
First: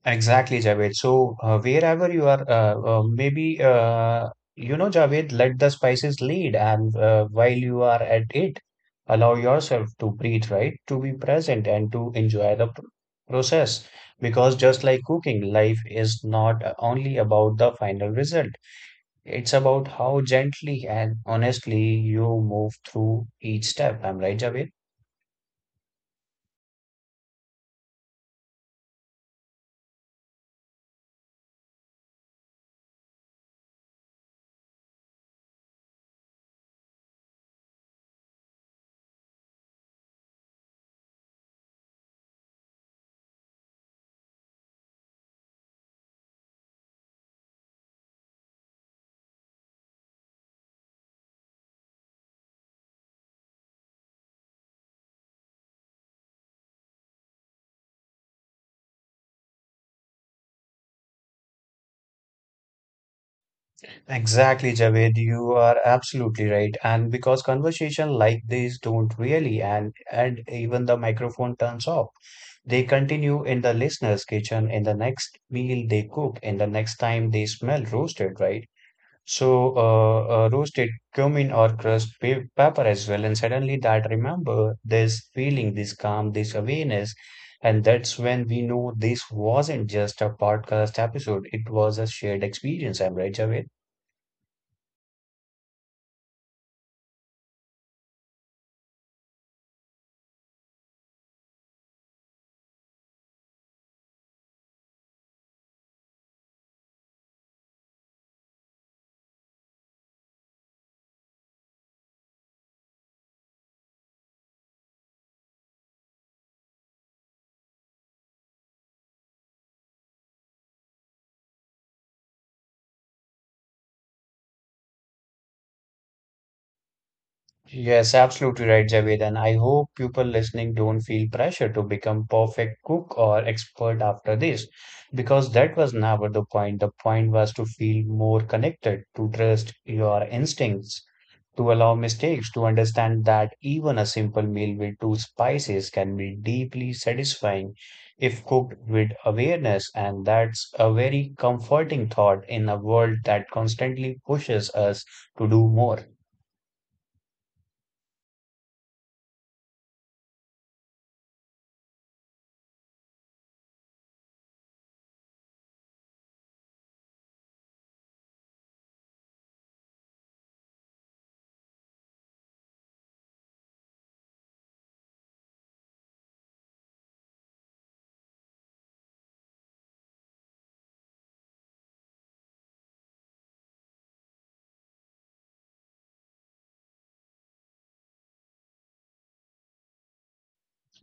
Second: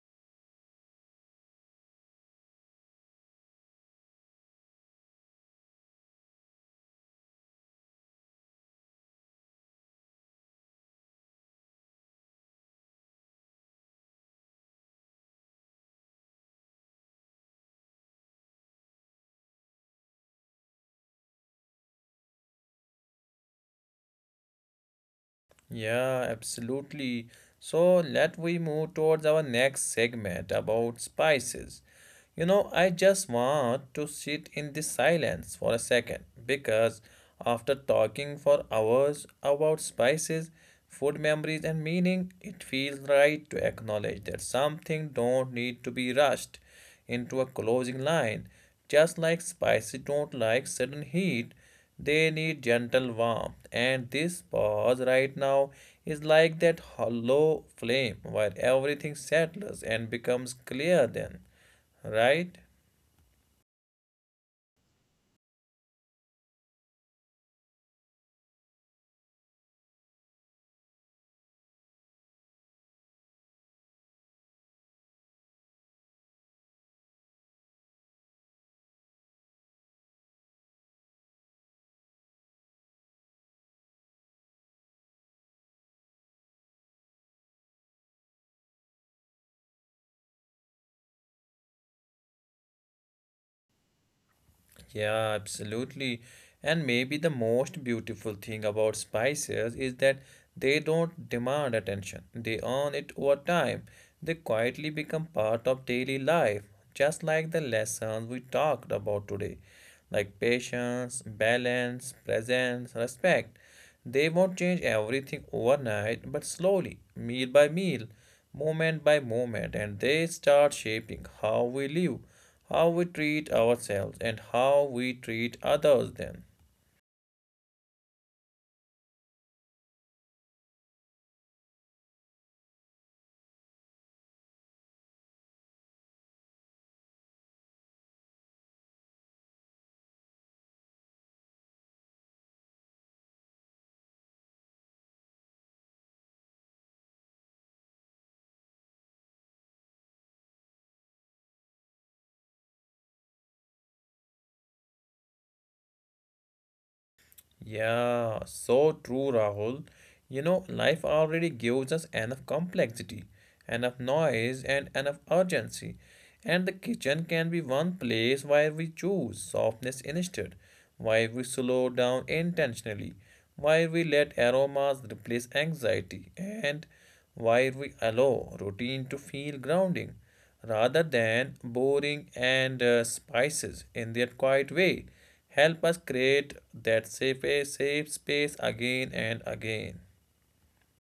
Exactly, Javed. So, wherever you are, Javed, let the spices lead. And while you are at it, allow yourself to breathe, right? To be present and to enjoy the process. Because just like cooking, life is not only about the final result, it's about how gently and honestly you move through each step. I'm right, Javed?
Yeah, absolutely. So let we move towards our next segment about spices. You know, I just want to sit in this silence for a second because after talking for hours about spices, food memories and meaning, it feels right to acknowledge that something don't need to be rushed into a closing line. Just like spices don't like sudden heat, they need gentle warmth. And this pause right now is like that hollow flame where everything settles and becomes clear then, right?
Exactly, Javed, you are absolutely right. And because conversation like these don't really and even the microphone turns off, they continue in the listener's kitchen in the next meal they cook, in the next time they smell roasted, right? So, roasted cumin or crushed pe pepper as well. And suddenly that remember this feeling, this calm, this awareness. And that's when we know this wasn't just a podcast episode. It was a shared experience. I'm right, Javed?
Yeah, absolutely. And maybe the most beautiful thing about spices is that they don't demand attention. They earn it over time. They quietly become part of daily life, just like the lessons we talked about today, like patience, balance, presence, respect. They won't change everything overnight, but slowly, meal by meal, moment by moment, and they start shaping how we live, how we treat ourselves, and how we treat others then.
Yes, absolutely right, Javed. And I hope people listening don't feel pressure to become perfect cook or expert after this, because that was never the point. The point was to feel more connected, to trust your instincts, to allow mistakes, to understand that even a simple meal with two spices can be deeply satisfying if cooked with awareness. And that's a very comforting thought in a world that constantly pushes us to do more.
Yeah, so true, Rahul. You know, life already gives us enough complexity, enough noise, and enough urgency. And the kitchen can be one place where we choose softness instead, where we slow down intentionally, where we let aromas replace anxiety, and where we allow routine to feel grounding rather than boring and spices in their quiet way. Help us create that safe space again and again.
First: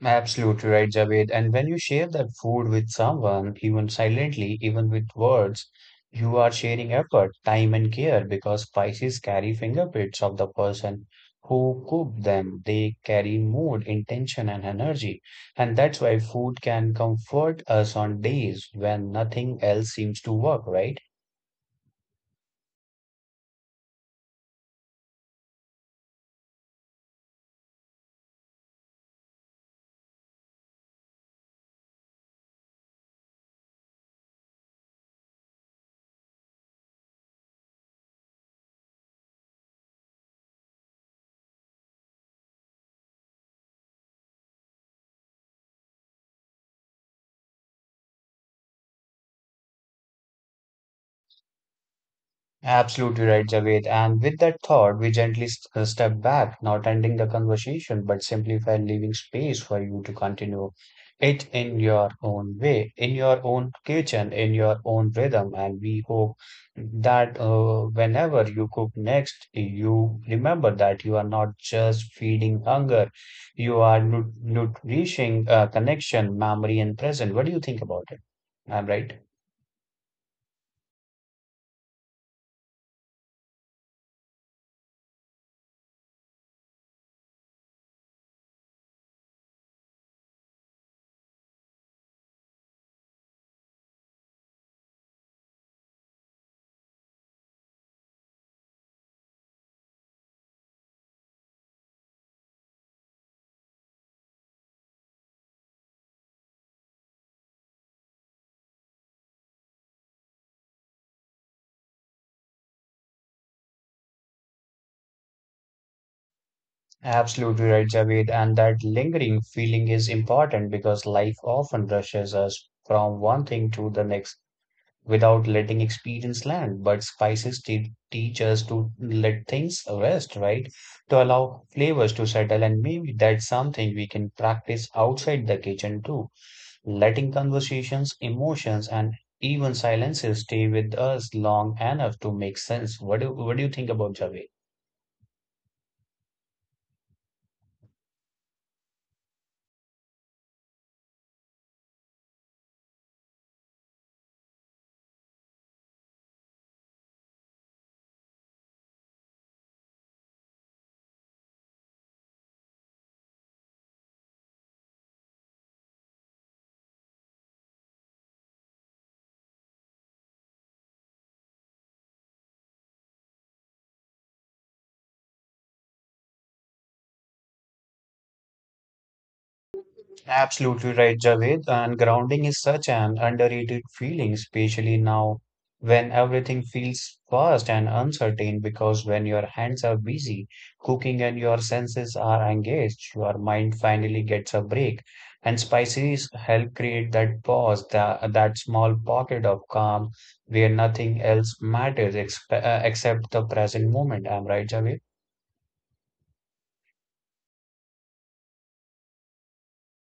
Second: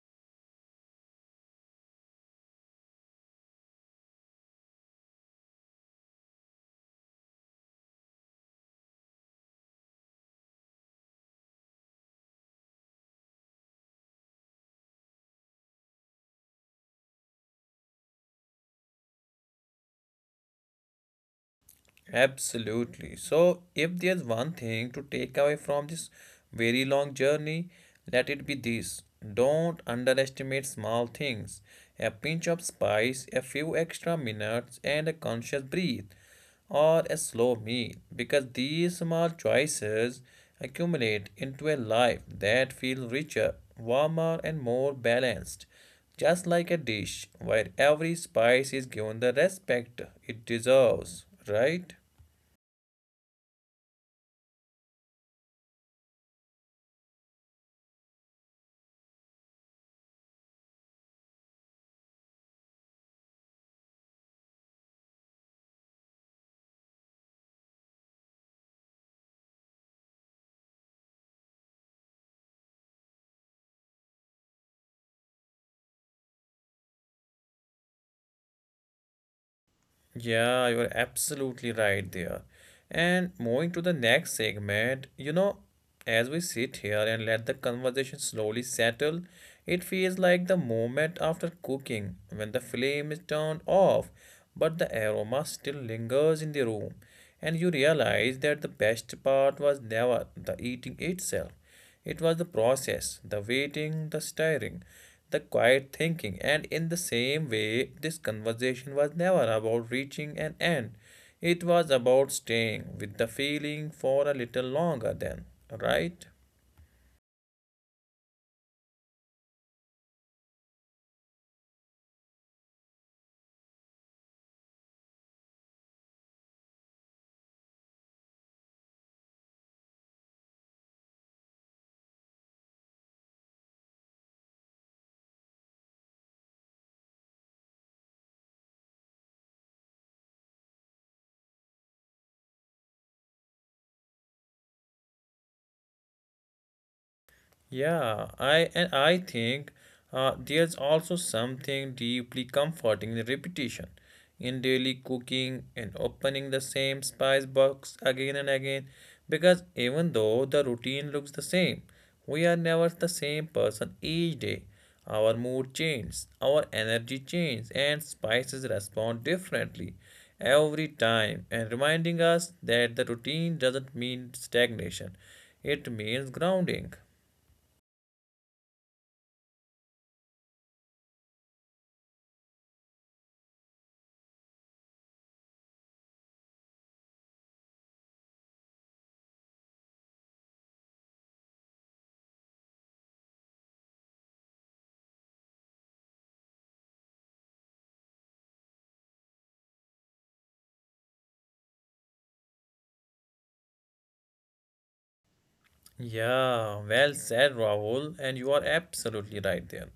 Absolutely right, Javed. And when you share that food with someone, even silently, even with words, you are sharing effort, time, and care because spices carry fingerprints of the person who cooked them. They carry mood, intention, and energy. And that's why food can comfort us on days when nothing else seems to work, right?
Absolutely. So, if there's one thing to take away from this very long journey, let it be this. Don't underestimate small things. A pinch of spice, a few extra minutes, and a conscious breathe or a slow meal because these small choices accumulate into a life that feels richer, warmer, and more balanced. Just like a dish where every spice is given the respect it deserves, right?
Absolutely right, Javed. And with that thought, we gently step back, not ending the conversation, but simply by leaving space for you to continue it in your own way, in your own kitchen, in your own rhythm. And we hope that whenever you cook next, you remember that you are not just feeding hunger, you are nourishing connection, memory, and present. What do you think about it? I'm right.
Yeah, you're absolutely right there. And moving to the next segment, you know, as we sit here and let the conversation slowly settle, it feels like the moment after cooking when the flame is turned off, but the aroma still lingers in the room, and you realize that the best part was never the eating itself. It was the process, the waiting, the stirring, the quiet thinking, and in the same way, this conversation was never about reaching an end. It was about staying with the feeling for a little longer, then, right?
Absolutely right, Javed. And that lingering feeling is important because life often rushes us from one thing to the next without letting experience land. But spices te teach us to let things rest, right? To allow flavors to settle. And maybe that's something we can practice outside the kitchen too. Letting conversations, emotions, and even silences stay with us long enough to make sense. What do you think about Javed?
Yeah, I and I think there's also something deeply comforting in repetition, in daily cooking and opening the same spice box again and again, because even though the routine looks the same, we are never the same person each day. Our mood changes, our energy changes, and spices respond differently every time, and reminding us that the routine doesn't mean stagnation; it means grounding.
Absolutely right, Javed. And grounding is such an underrated feeling, especially now when everything feels fast and uncertain. Because when your hands are busy cooking and your senses are engaged, your mind finally gets a break. And spices help create that pause, that small pocket of calm where nothing else matters exp except the present moment. Am I right, Javed?
Yeah, well said, Rahul, and you are absolutely right there.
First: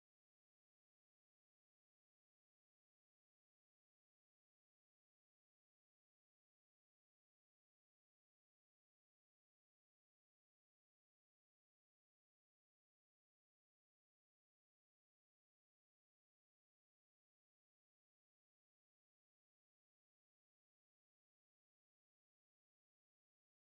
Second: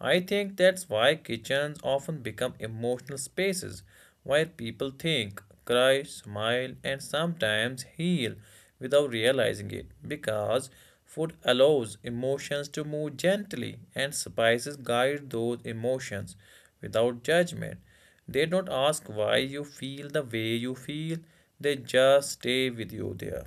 I think that's why kitchens often become emotional spaces where people think, cry, smile, and sometimes heal without realizing it, because food allows emotions to move gently and spices guide those emotions without judgment. They don't ask why you feel the way you feel, they just stay with you there.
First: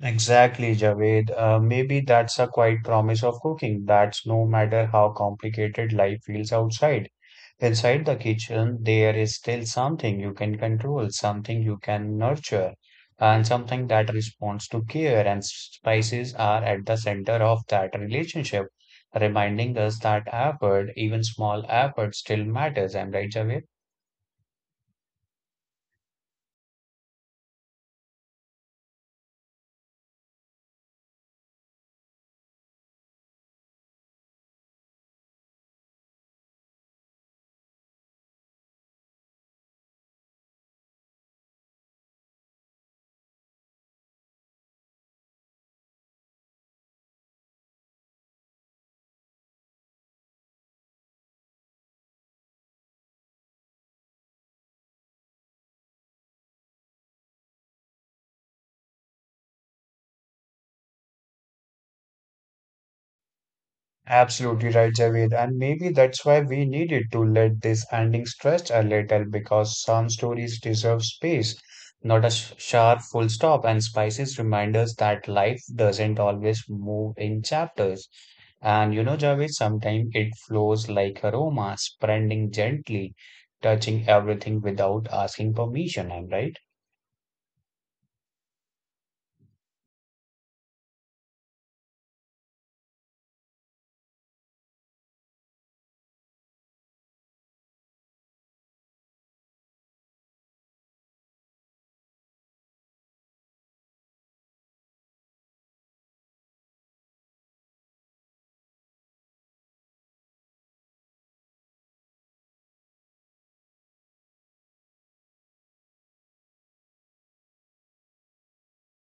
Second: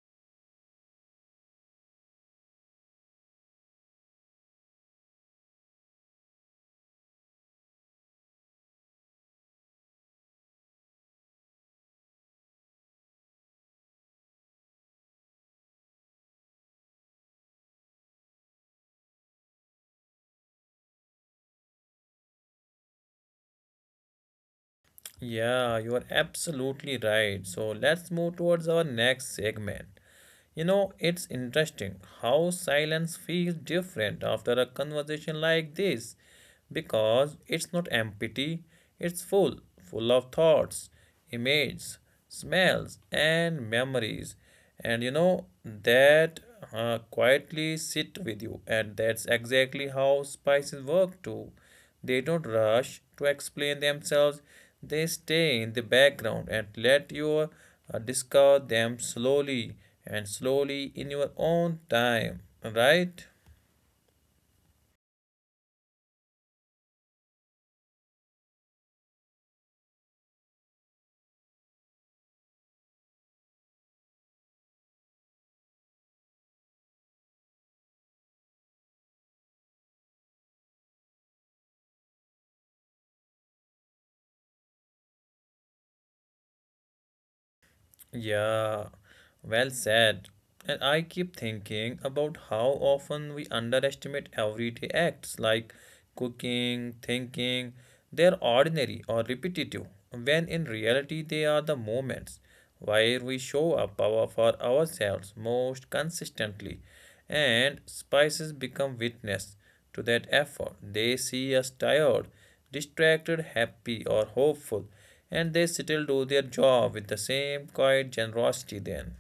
Exactly, Javed. Maybe that's a quiet promise of cooking. That's no matter how complicated life feels outside. Inside the kitchen, there is still something you can control, something you can nurture, and something that responds to care. And spices are at the center of that relationship, reminding us that effort, even small effort, still matters. Am I right, Javed?
Yeah, you are absolutely right. So let's move towards our next segment. You know, it's interesting how silence feels different after a conversation like this because it's not empty, it's full, full of thoughts, images, smells, and memories. And you know, that quietly sit with you, and that's exactly how spices work too. They don't rush to explain themselves, they stay in the background and let you discover them slowly and slowly in your own time, right?
Absolutely right, Javed. And maybe that's why we needed to let this ending stretch a little because some stories deserve space, not a sharp full stop, and spices remind us that life doesn't always move in chapters. And, Javed, sometimes it flows like aroma, spreading gently, touching everything without asking permission. I'm right.
Yeah, well said. And I keep thinking about how often we underestimate everyday acts like cooking, thinking. They're ordinary or repetitive, when in reality, they are the moments where we show for ourselves most consistently, and spices become witness to that effort. They see us tired, distracted, happy, or hopeful, and they still do their job with the same quiet generosity then.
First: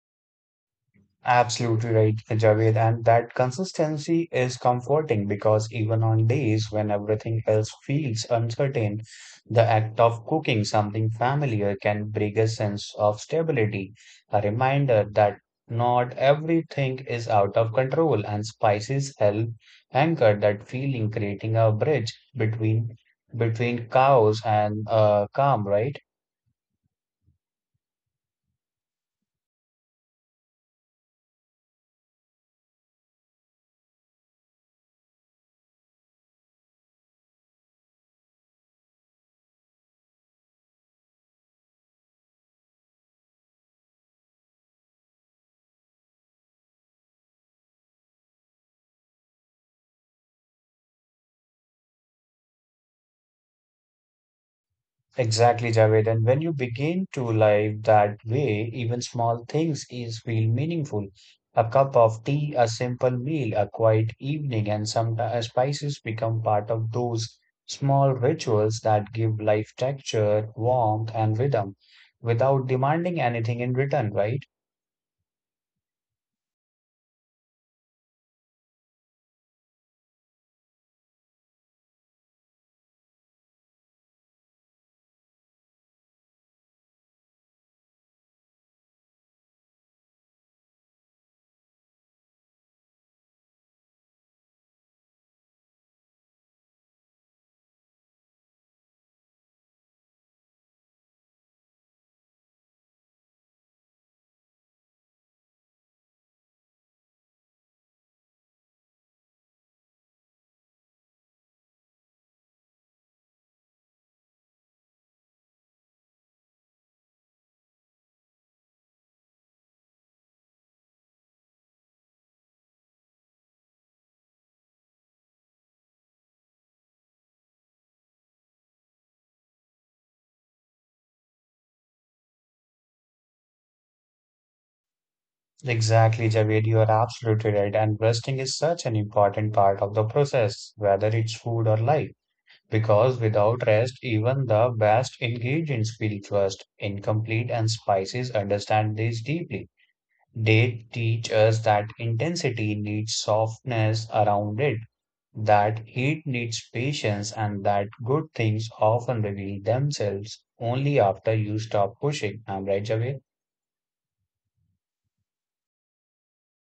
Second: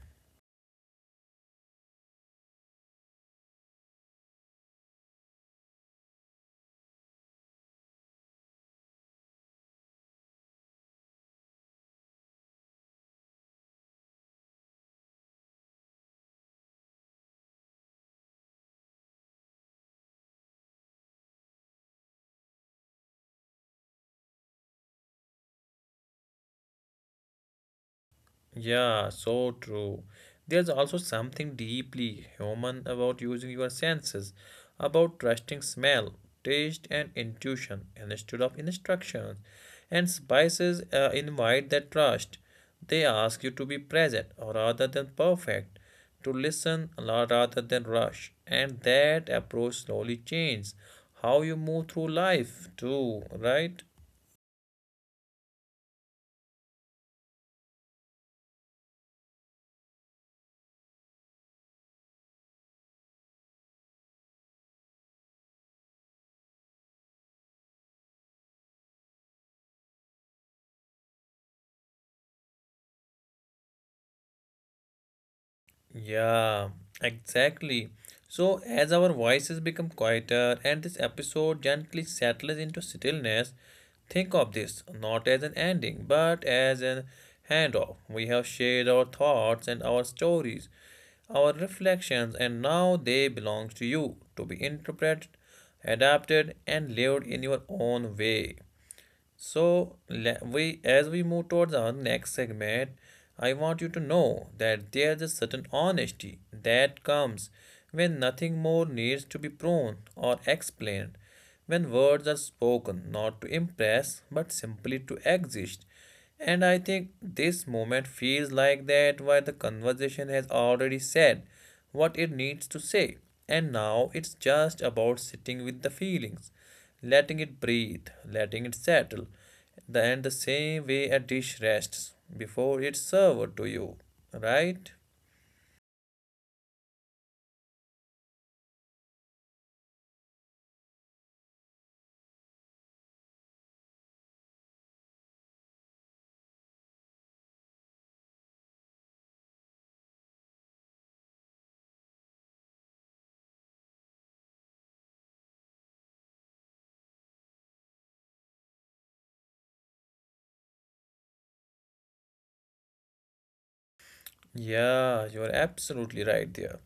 Absolutely right, Javed. And that consistency is comforting because even on days when everything else feels uncertain, the act of cooking something familiar can bring a sense of stability, a reminder that not everything is out of control, and spices help anchor that feeling, creating a bridge between chaos and calm, right?
Yeah, so true. There's also something deeply human about using your senses, about trusting smell, taste, and intuition instead of instructions. And spices invite that trust. They ask you to be present rather than perfect, to rather than rush. And that approach slowly changes how you move through life, too, right?
Exactly, Javed. And when you begin to live that way, even small things is feel meaningful. A cup of tea, a simple meal, a quiet evening, and some spices become part of those small rituals that give life texture, warmth, and rhythm without demanding anything in return, right?
Yeah, exactly. So, as our voices become quieter and this episode gently settles into stillness, think of this not as an ending but as an handoff. We have shared our thoughts and our stories, our reflections, and now they belong to you, to be interpreted, adapted, and lived in your own way. So, we as we move towards our next segment, I want you to know that there's a certain honesty that comes when nothing more needs to be proven or explained, when words are spoken not to impress but simply to exist. And I think this moment feels like that, where the conversation has already said what it needs to say, and now it's just about sitting with the feelings, letting it breathe, letting it settle. And the same way a dish rests before it's served to you, right?
Exactly, Javed. You are absolutely right. And resting is such an important part of the process, whether it's food or life. Because without rest, even the best engaged in spiritualist, incomplete and spices understand this deeply. They teach us that intensity needs softness around it, that heat needs patience, and that good things often reveal themselves only after you stop pushing. I'm right, Javier?
Yeah, you're absolutely right there.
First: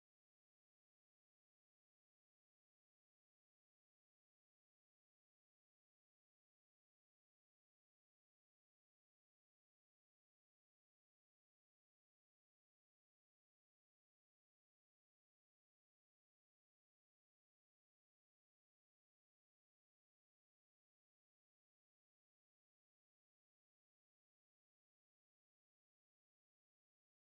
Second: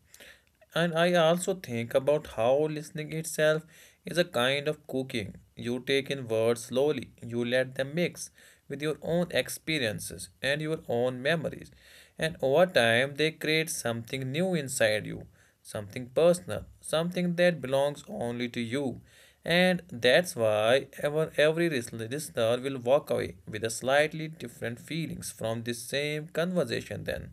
And I also think about how listening itself is a kind of cooking. You take in words slowly, you let them mix with your own experiences and your own memories. And over time, they create something new inside you, something personal, something that belongs only to you. And that's why every listener will walk away with a slightly different feelings from this same conversation then.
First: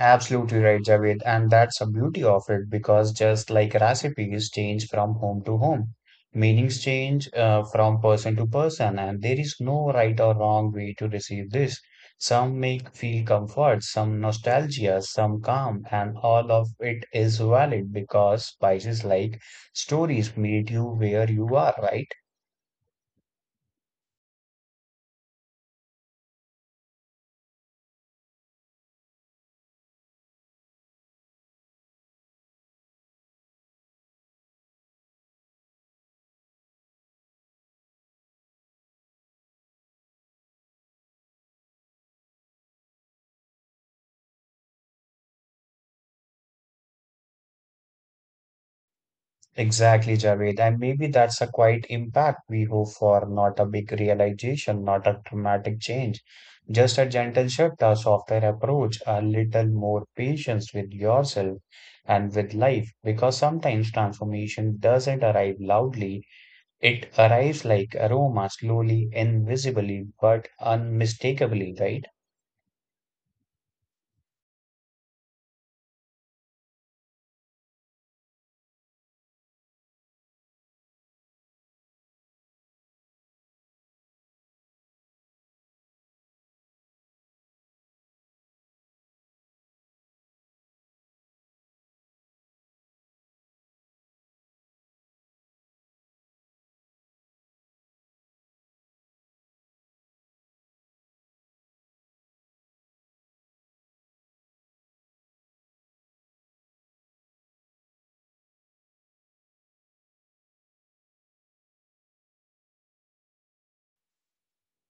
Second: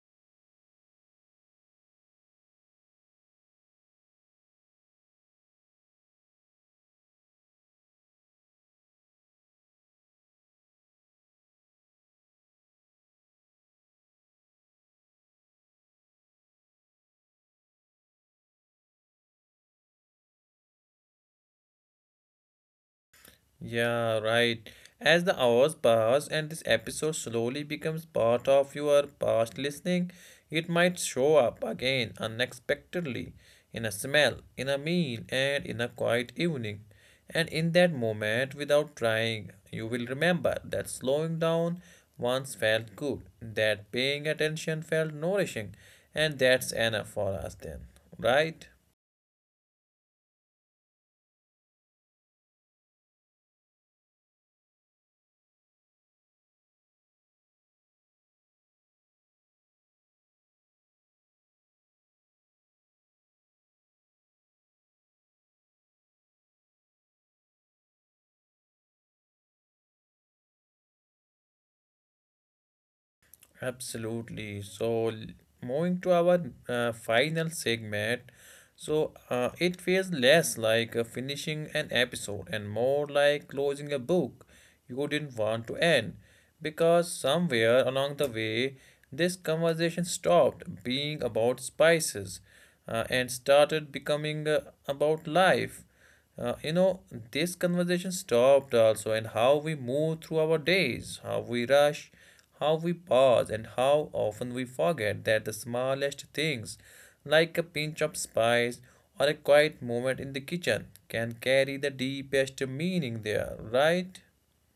Absolutely right, Javed. And that's the beauty of it because just like recipes change from home to home, meanings change from person to person, and there is no right or wrong way to receive this. Some make feel comfort, some nostalgia, some calm, and all of it is valid because spices like stories meet you where you are, right?
Yeah, right. As the hours pass and this episode slowly becomes part of your past listening, it might show up again unexpectedly in a smell, in a meal, and in a quiet evening. And in that moment, without trying, you will remember that slowing down once felt good, that paying attention felt nourishing, and that's enough for us then, right?
Exactly, Javed. And maybe that's a quiet impact we hope for, not a big realization, not a dramatic change. Just a gentle shift, a softer approach, a little more patience with yourself and with life. Because sometimes transformation doesn't arrive loudly, it arrives like aroma, slowly, invisibly, but unmistakably, right?
Absolutely. So, moving to our final segment, so it feels less like finishing an episode and more like closing a book you didn't want to end, because somewhere along the way, this conversation stopped being about spices and started becoming about life. You know, this conversation stopped also, and how we move through our days, how we rush, how we pause and how often we forget that the smallest things, like a pinch of spice or a quiet moment in the kitchen, can carry the deepest meaning there, right?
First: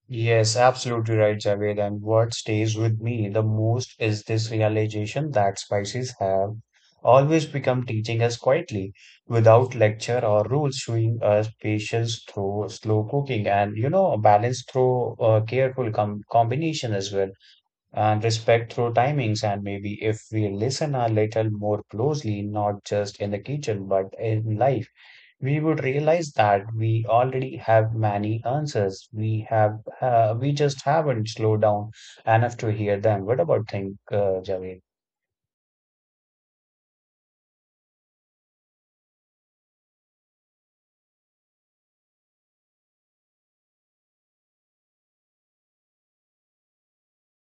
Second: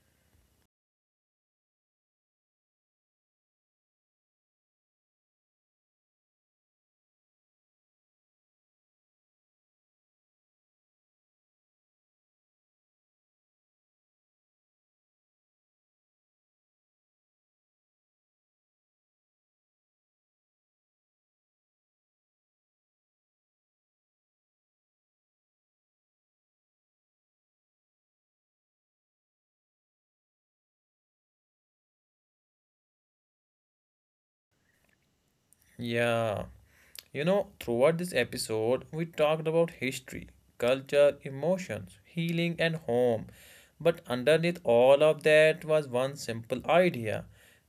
Yes, absolutely right, Javed. And what stays with me the most is this realization that spices have always become teaching us quietly, without lecture or rules, showing us patience through slow cooking and, balance through careful combination as well, and respect through timings. And maybe if we listen a little more closely, not just in the kitchen, but in life we would realize that we already have many answers. We just haven't slowed down enough to hear them. What about think, Javed?
Yeah. You know, throughout this episode, we talked about history, culture, emotions, healing, and home. But underneath all of that was one simple idea,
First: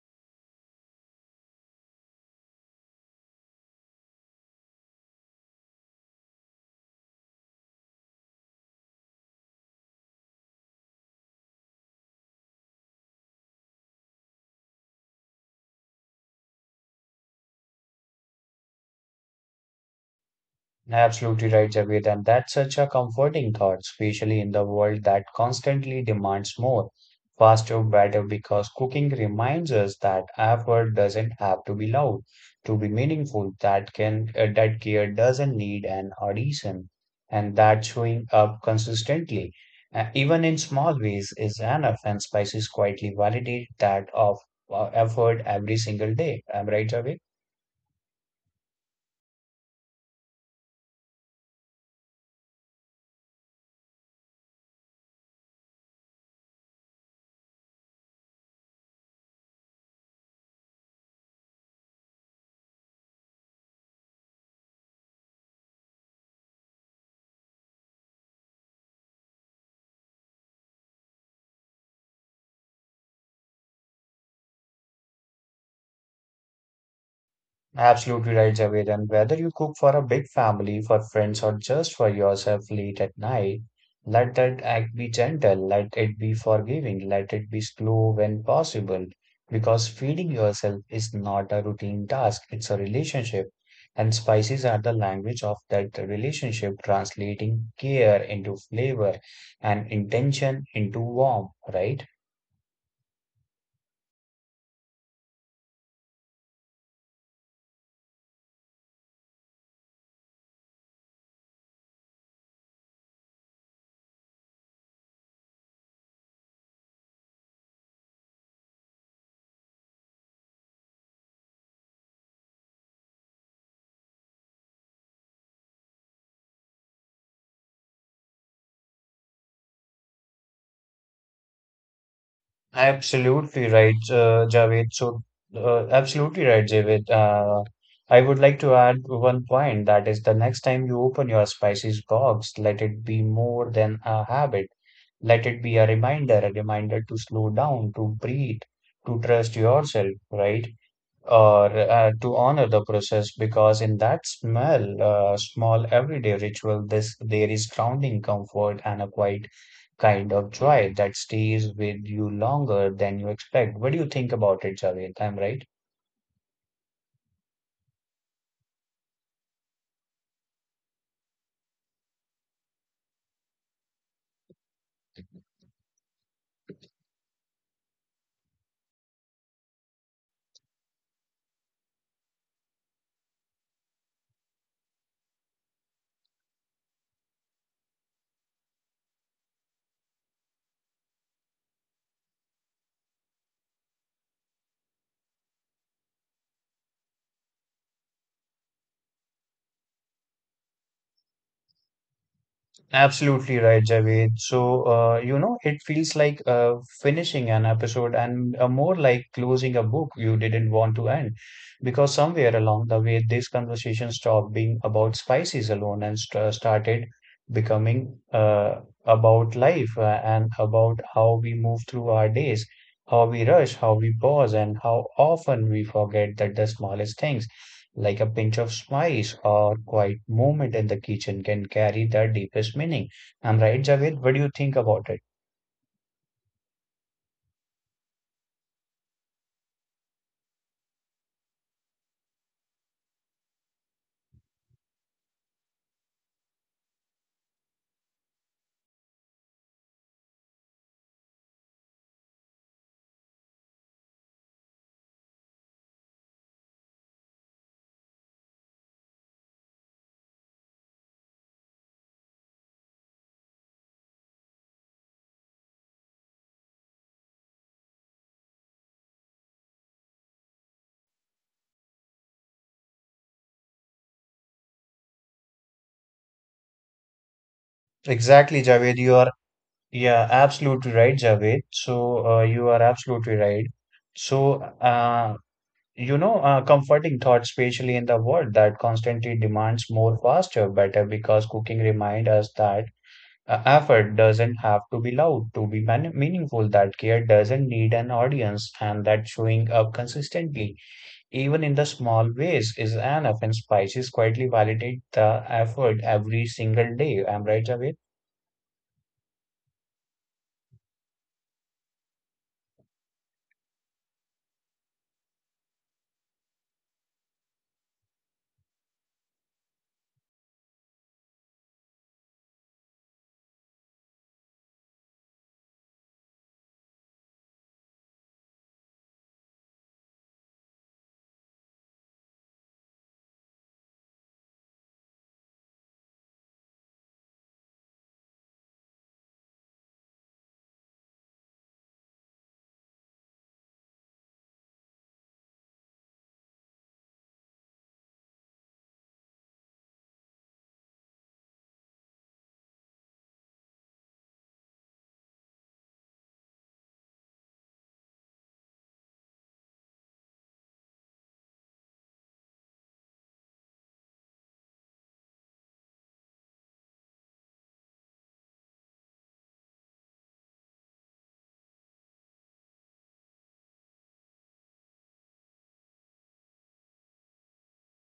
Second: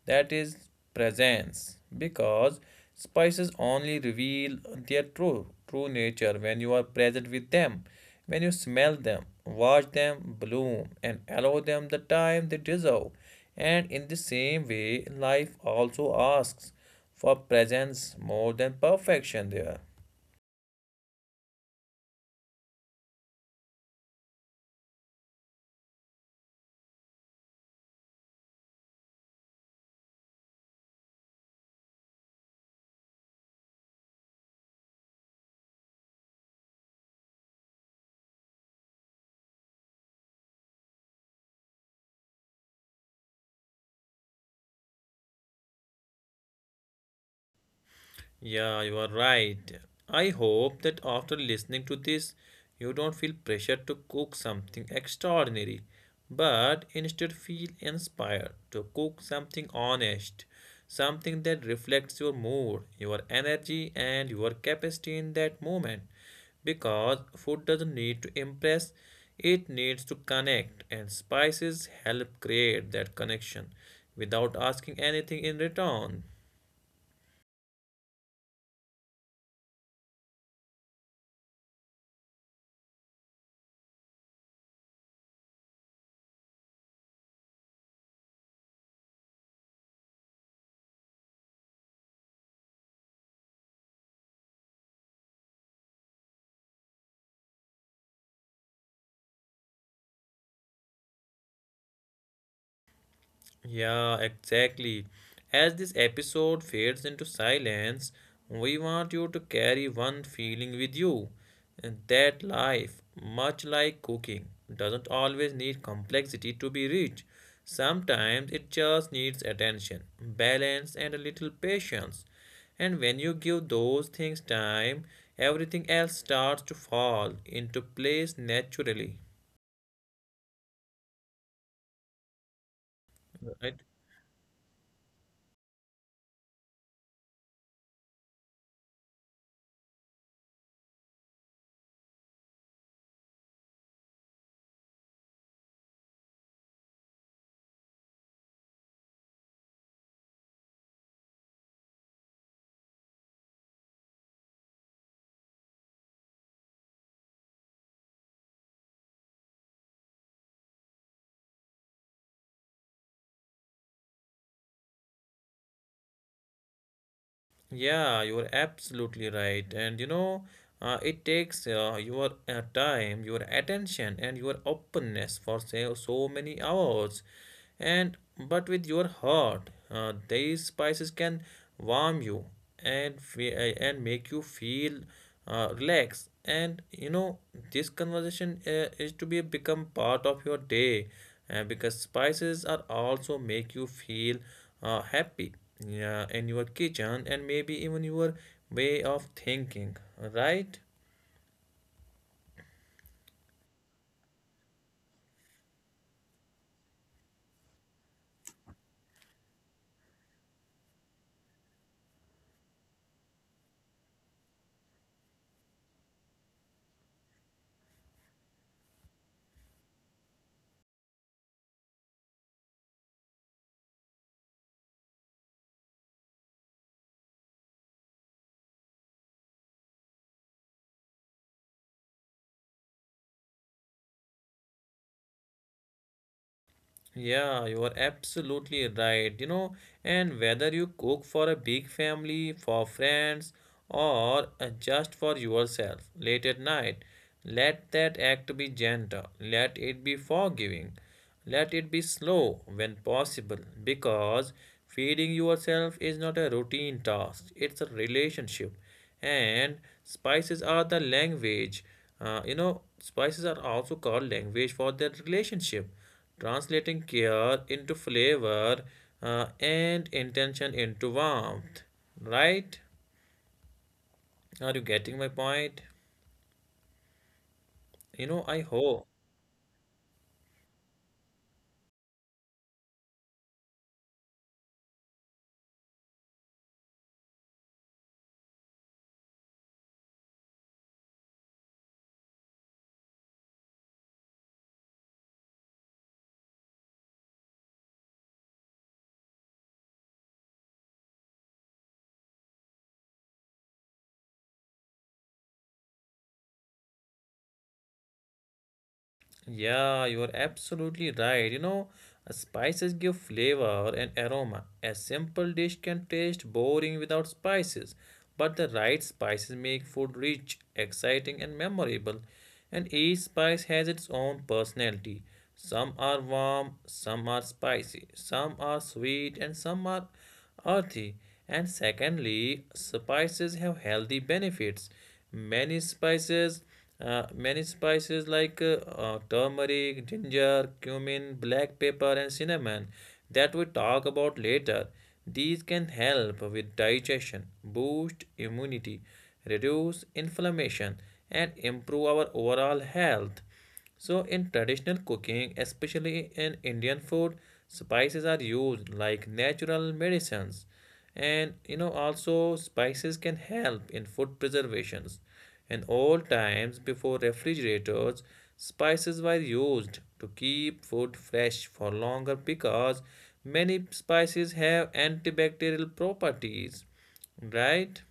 that is presence. Because spices only reveal their true nature when you are present with them, when you smell them, watch them bloom, and allow them the time they deserve. And in the same way, life also asks for presence more than perfection there.
Absolutely right, Javed. And that's such a comforting thought, especially in the world that constantly demands more, faster, better, because cooking reminds us that effort doesn't have to be loud to be meaningful, that care doesn't need an audition, and that showing up consistently, even in small ways, is enough. And spices quietly validate that of effort every single day. Am I right, Javed?
Yeah, you are right. I hope that after listening to this, you don't feel pressured to cook something extraordinary, but instead feel inspired to cook something honest, something that reflects your mood, your energy, and your capacity in that moment. Because food doesn't need to impress, it needs to connect, and spices help create that connection without asking anything in return.
Absolutely right, Javed. And whether you cook for a big family, for friends, or just for yourself late at night, let that act be gentle, let it be forgiving, let it be slow when possible. Because feeding yourself is not a routine task, it's a relationship. And spices are the language of that relationship, translating care into flavor and intention into warmth, right?
Yeah, exactly. As this episode fades into silence, we want you to carry one feeling with you, and that life, much like cooking, doesn't always need complexity to be rich. Sometimes it just needs attention, balance, and a little patience. And when you give those things time, everything else starts to fall into place naturally,
Absolutely
right?
right, Javed. So, absolutely right, Javed. I would like to add one point that is the next time you open your spices box, let it be more than a habit. Let it be a reminder to slow down, to breathe, to trust yourself, right? Or to honor the process because in that smell small everyday ritual this there is grounding comfort and a quiet kind of joy that stays with you longer than you expect. What do you think about it, Javed? I'm right?
Yeah, you're absolutely right. And you know, it takes your time, your attention, and your openness for say, so many hours. And but with your heart, these spices can warm you and and make you feel relaxed, and you know this conversation is to be become part of your day, because spices are also make you feel happy, yeah, in your kitchen and maybe even your way of thinking, right?
Absolutely right, Javed. So, it feels like finishing an episode and more like closing a book you didn't want to end. Because somewhere along the way, this conversation stopped being about spices alone and st started becoming about life and about how we move through our days, how we rush, how we pause, and how often we forget that the smallest things like a pinch of spice or quiet moment in the kitchen can carry the deepest meaning. I'm right, Javed. What do you think about it?
Yeah, you are absolutely right. You know, and whether you cook for a big family, for friends, or just for yourself late at night, let that act be gentle. Let it be forgiving. Let it be slow when possible, because feeding yourself is not a routine task, it's a relationship. And spices are the language. You know, spices are also called language for their relationship, translating care into flavor and intention into warmth. Right? Are you getting my point? You know,
Exactly,
I
Javed. You
hope.
are yeah, absolutely right, Javed. So you are absolutely right. So uh, comforting thoughts, especially in the world that constantly demands more, faster, better, because cooking reminds us that effort doesn't have to be loud to be man meaningful. That care doesn't need an audience, and that showing up consistently even in the small ways, is an offense. Spices quietly validate the effort every single day. I'm right, Javed?
Yeah, you are absolutely right. You know, spices give flavor and aroma. A simple dish can taste boring without spices, but the right spices make food rich, exciting, and memorable. And each spice has its own personality. Some are warm, some are spicy, some are sweet, and some are earthy. And secondly, spices have healthy benefits. Many spices like turmeric, ginger, cumin, black pepper and cinnamon, that we talk about later, these can help with digestion, boost immunity, reduce inflammation, and improve our overall health. So, in traditional cooking, especially in Indian food, spices are used like natural medicines. And you know, also spices can help in food preservations. In old times, before refrigerators, spices were used to keep food fresh for longer, because many spices have antibacterial properties, right?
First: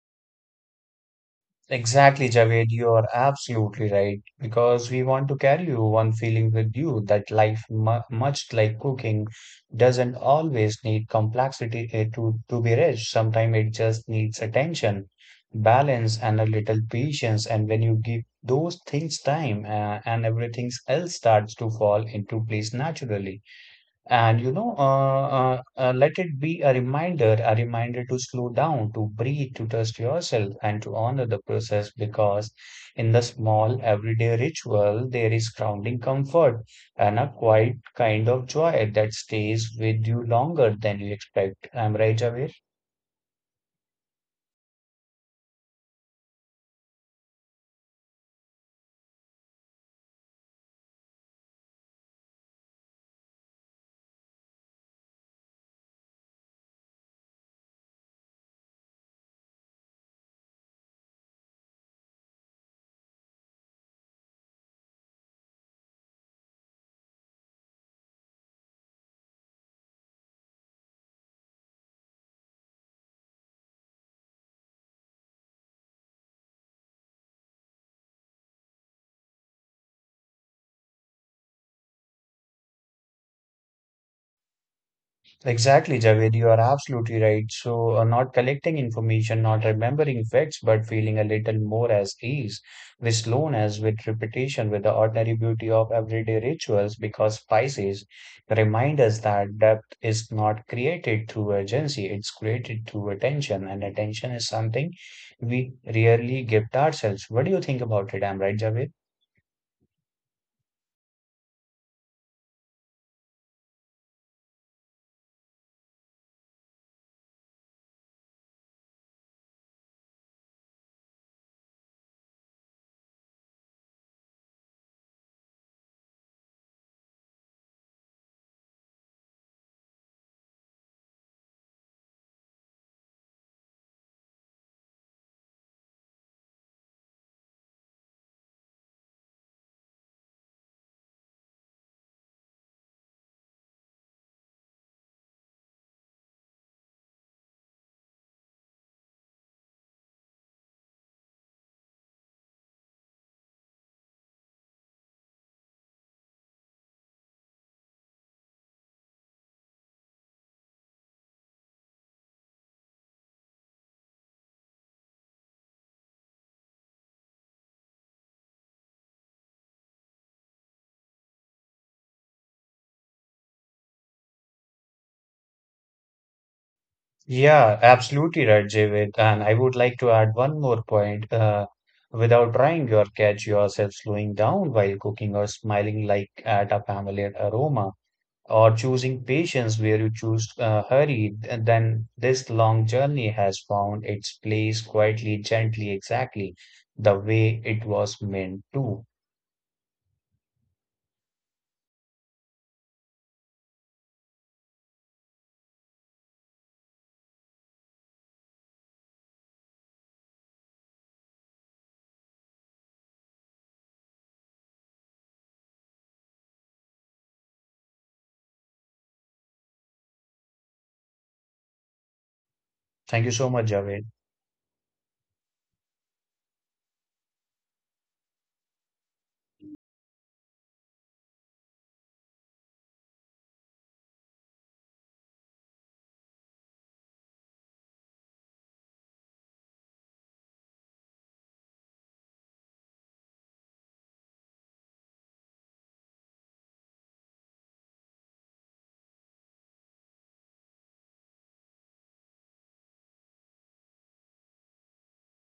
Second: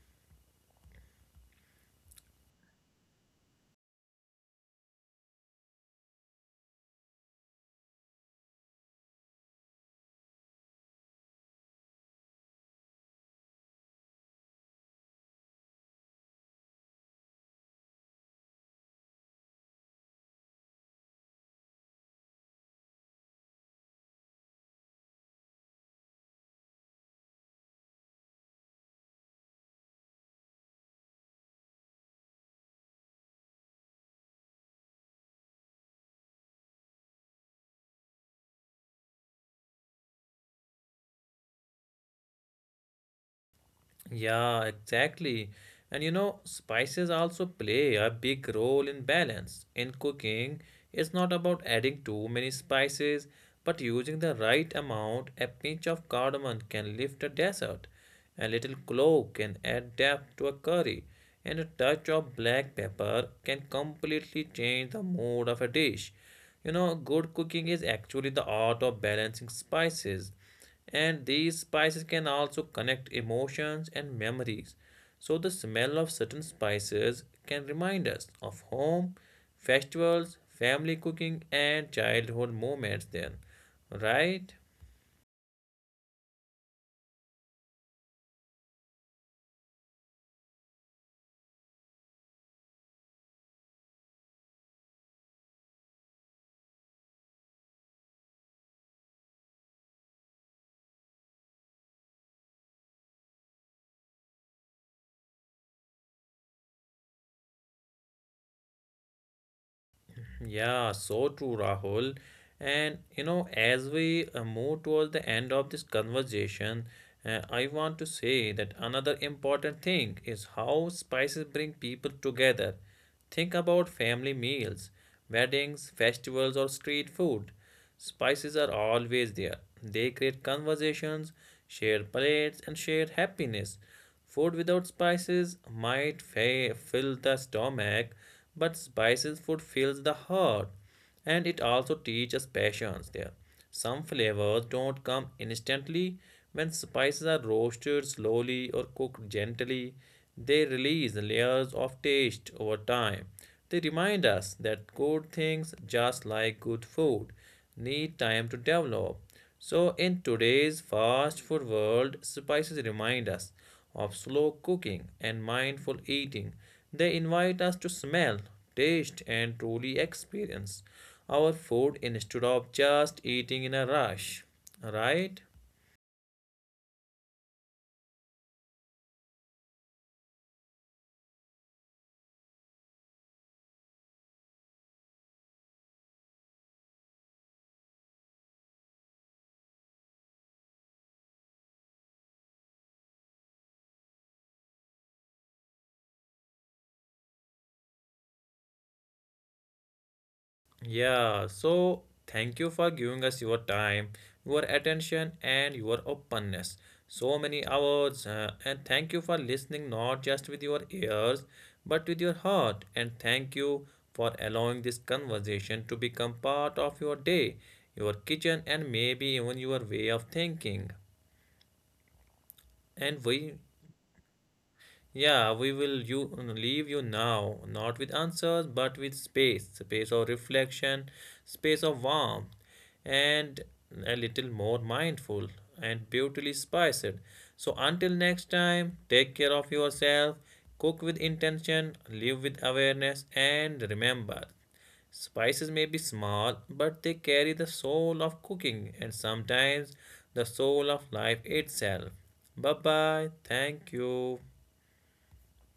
Exactly, Javed, you are absolutely right. Because we want to carry you one feeling with you that life, much like cooking, doesn't always need complexity to be rich. Sometimes it just needs attention, balance, and a little patience. And when you give those things time, and everything else starts to fall into place naturally. And let it be a reminder to slow down, to breathe, to trust yourself, and to honor the process because in the small everyday ritual, there is grounding comfort and a quiet kind of joy that stays with you longer than you expect. I'm right, Javier?
Yeah, exactly. And you know, spices also play a big role in balance. In cooking, it's not about adding too many spices, but using the right amount. A pinch of cardamom can lift a dessert, a little clove can add depth to a curry, and a touch of black pepper can completely change the mood of a dish. You know, good cooking is actually the art of balancing spices, and these spices can also connect emotions and memories. So, the smell of certain spices can remind us of home, festivals, family cooking, and childhood moments, then, right?
Exactly, Javed, you are absolutely right. So, not collecting information, not remembering facts, but feeling a little more as ease with slowness, with repetition, with the ordinary beauty of everyday rituals, because spices remind us that depth is not created through urgency, it's created through attention, and attention is something we rarely gift ourselves. What do you think about it? I'm right, Javed?
Yeah, so true, Rahul. And you know, as we move towards the end of this conversation, I want to say that another important thing is how spices bring people together. Think about family meals, weddings, festivals, or street food. Spices are always there. They create conversations, share plates, and share happiness. Food without spices might fill the stomach, but spices food fills the heart, and it also teaches patience there. Some flavors don't come instantly. When spices are roasted slowly or cooked gently, they release layers of taste over time. They remind us that good things, just like good food, need time to develop. So, in today's fast food world, spices remind us of slow cooking and mindful eating. They invite us to smell, taste, and truly experience our food instead of just eating in a rush. Right?
Yeah, absolutely right, Javed. And I would like to add one more point. Without trying your catch yourself slowing down while cooking or smiling like at a familiar aroma or choosing patience where you choose hurry, then this long journey has found its place quietly, gently, exactly the way it was meant to.
Yeah, so thank you for giving us your time, your attention, and your openness. So many hours, and thank you for listening not just with your ears but with your heart. And thank you for allowing this conversation to become part of your day, your kitchen, and maybe even your way of thinking.
Thank
And
you so
we...
much, Javed.
Yeah, we will you leave you now, not with answers, but with space, space of reflection, space of warmth, and a little more mindful and beautifully spiced. So until next time, take care of yourself, cook with intention, live with awareness, and remember, spices may be small, but they carry the soul of cooking and sometimes the soul of life itself. Bye bye. Thank you.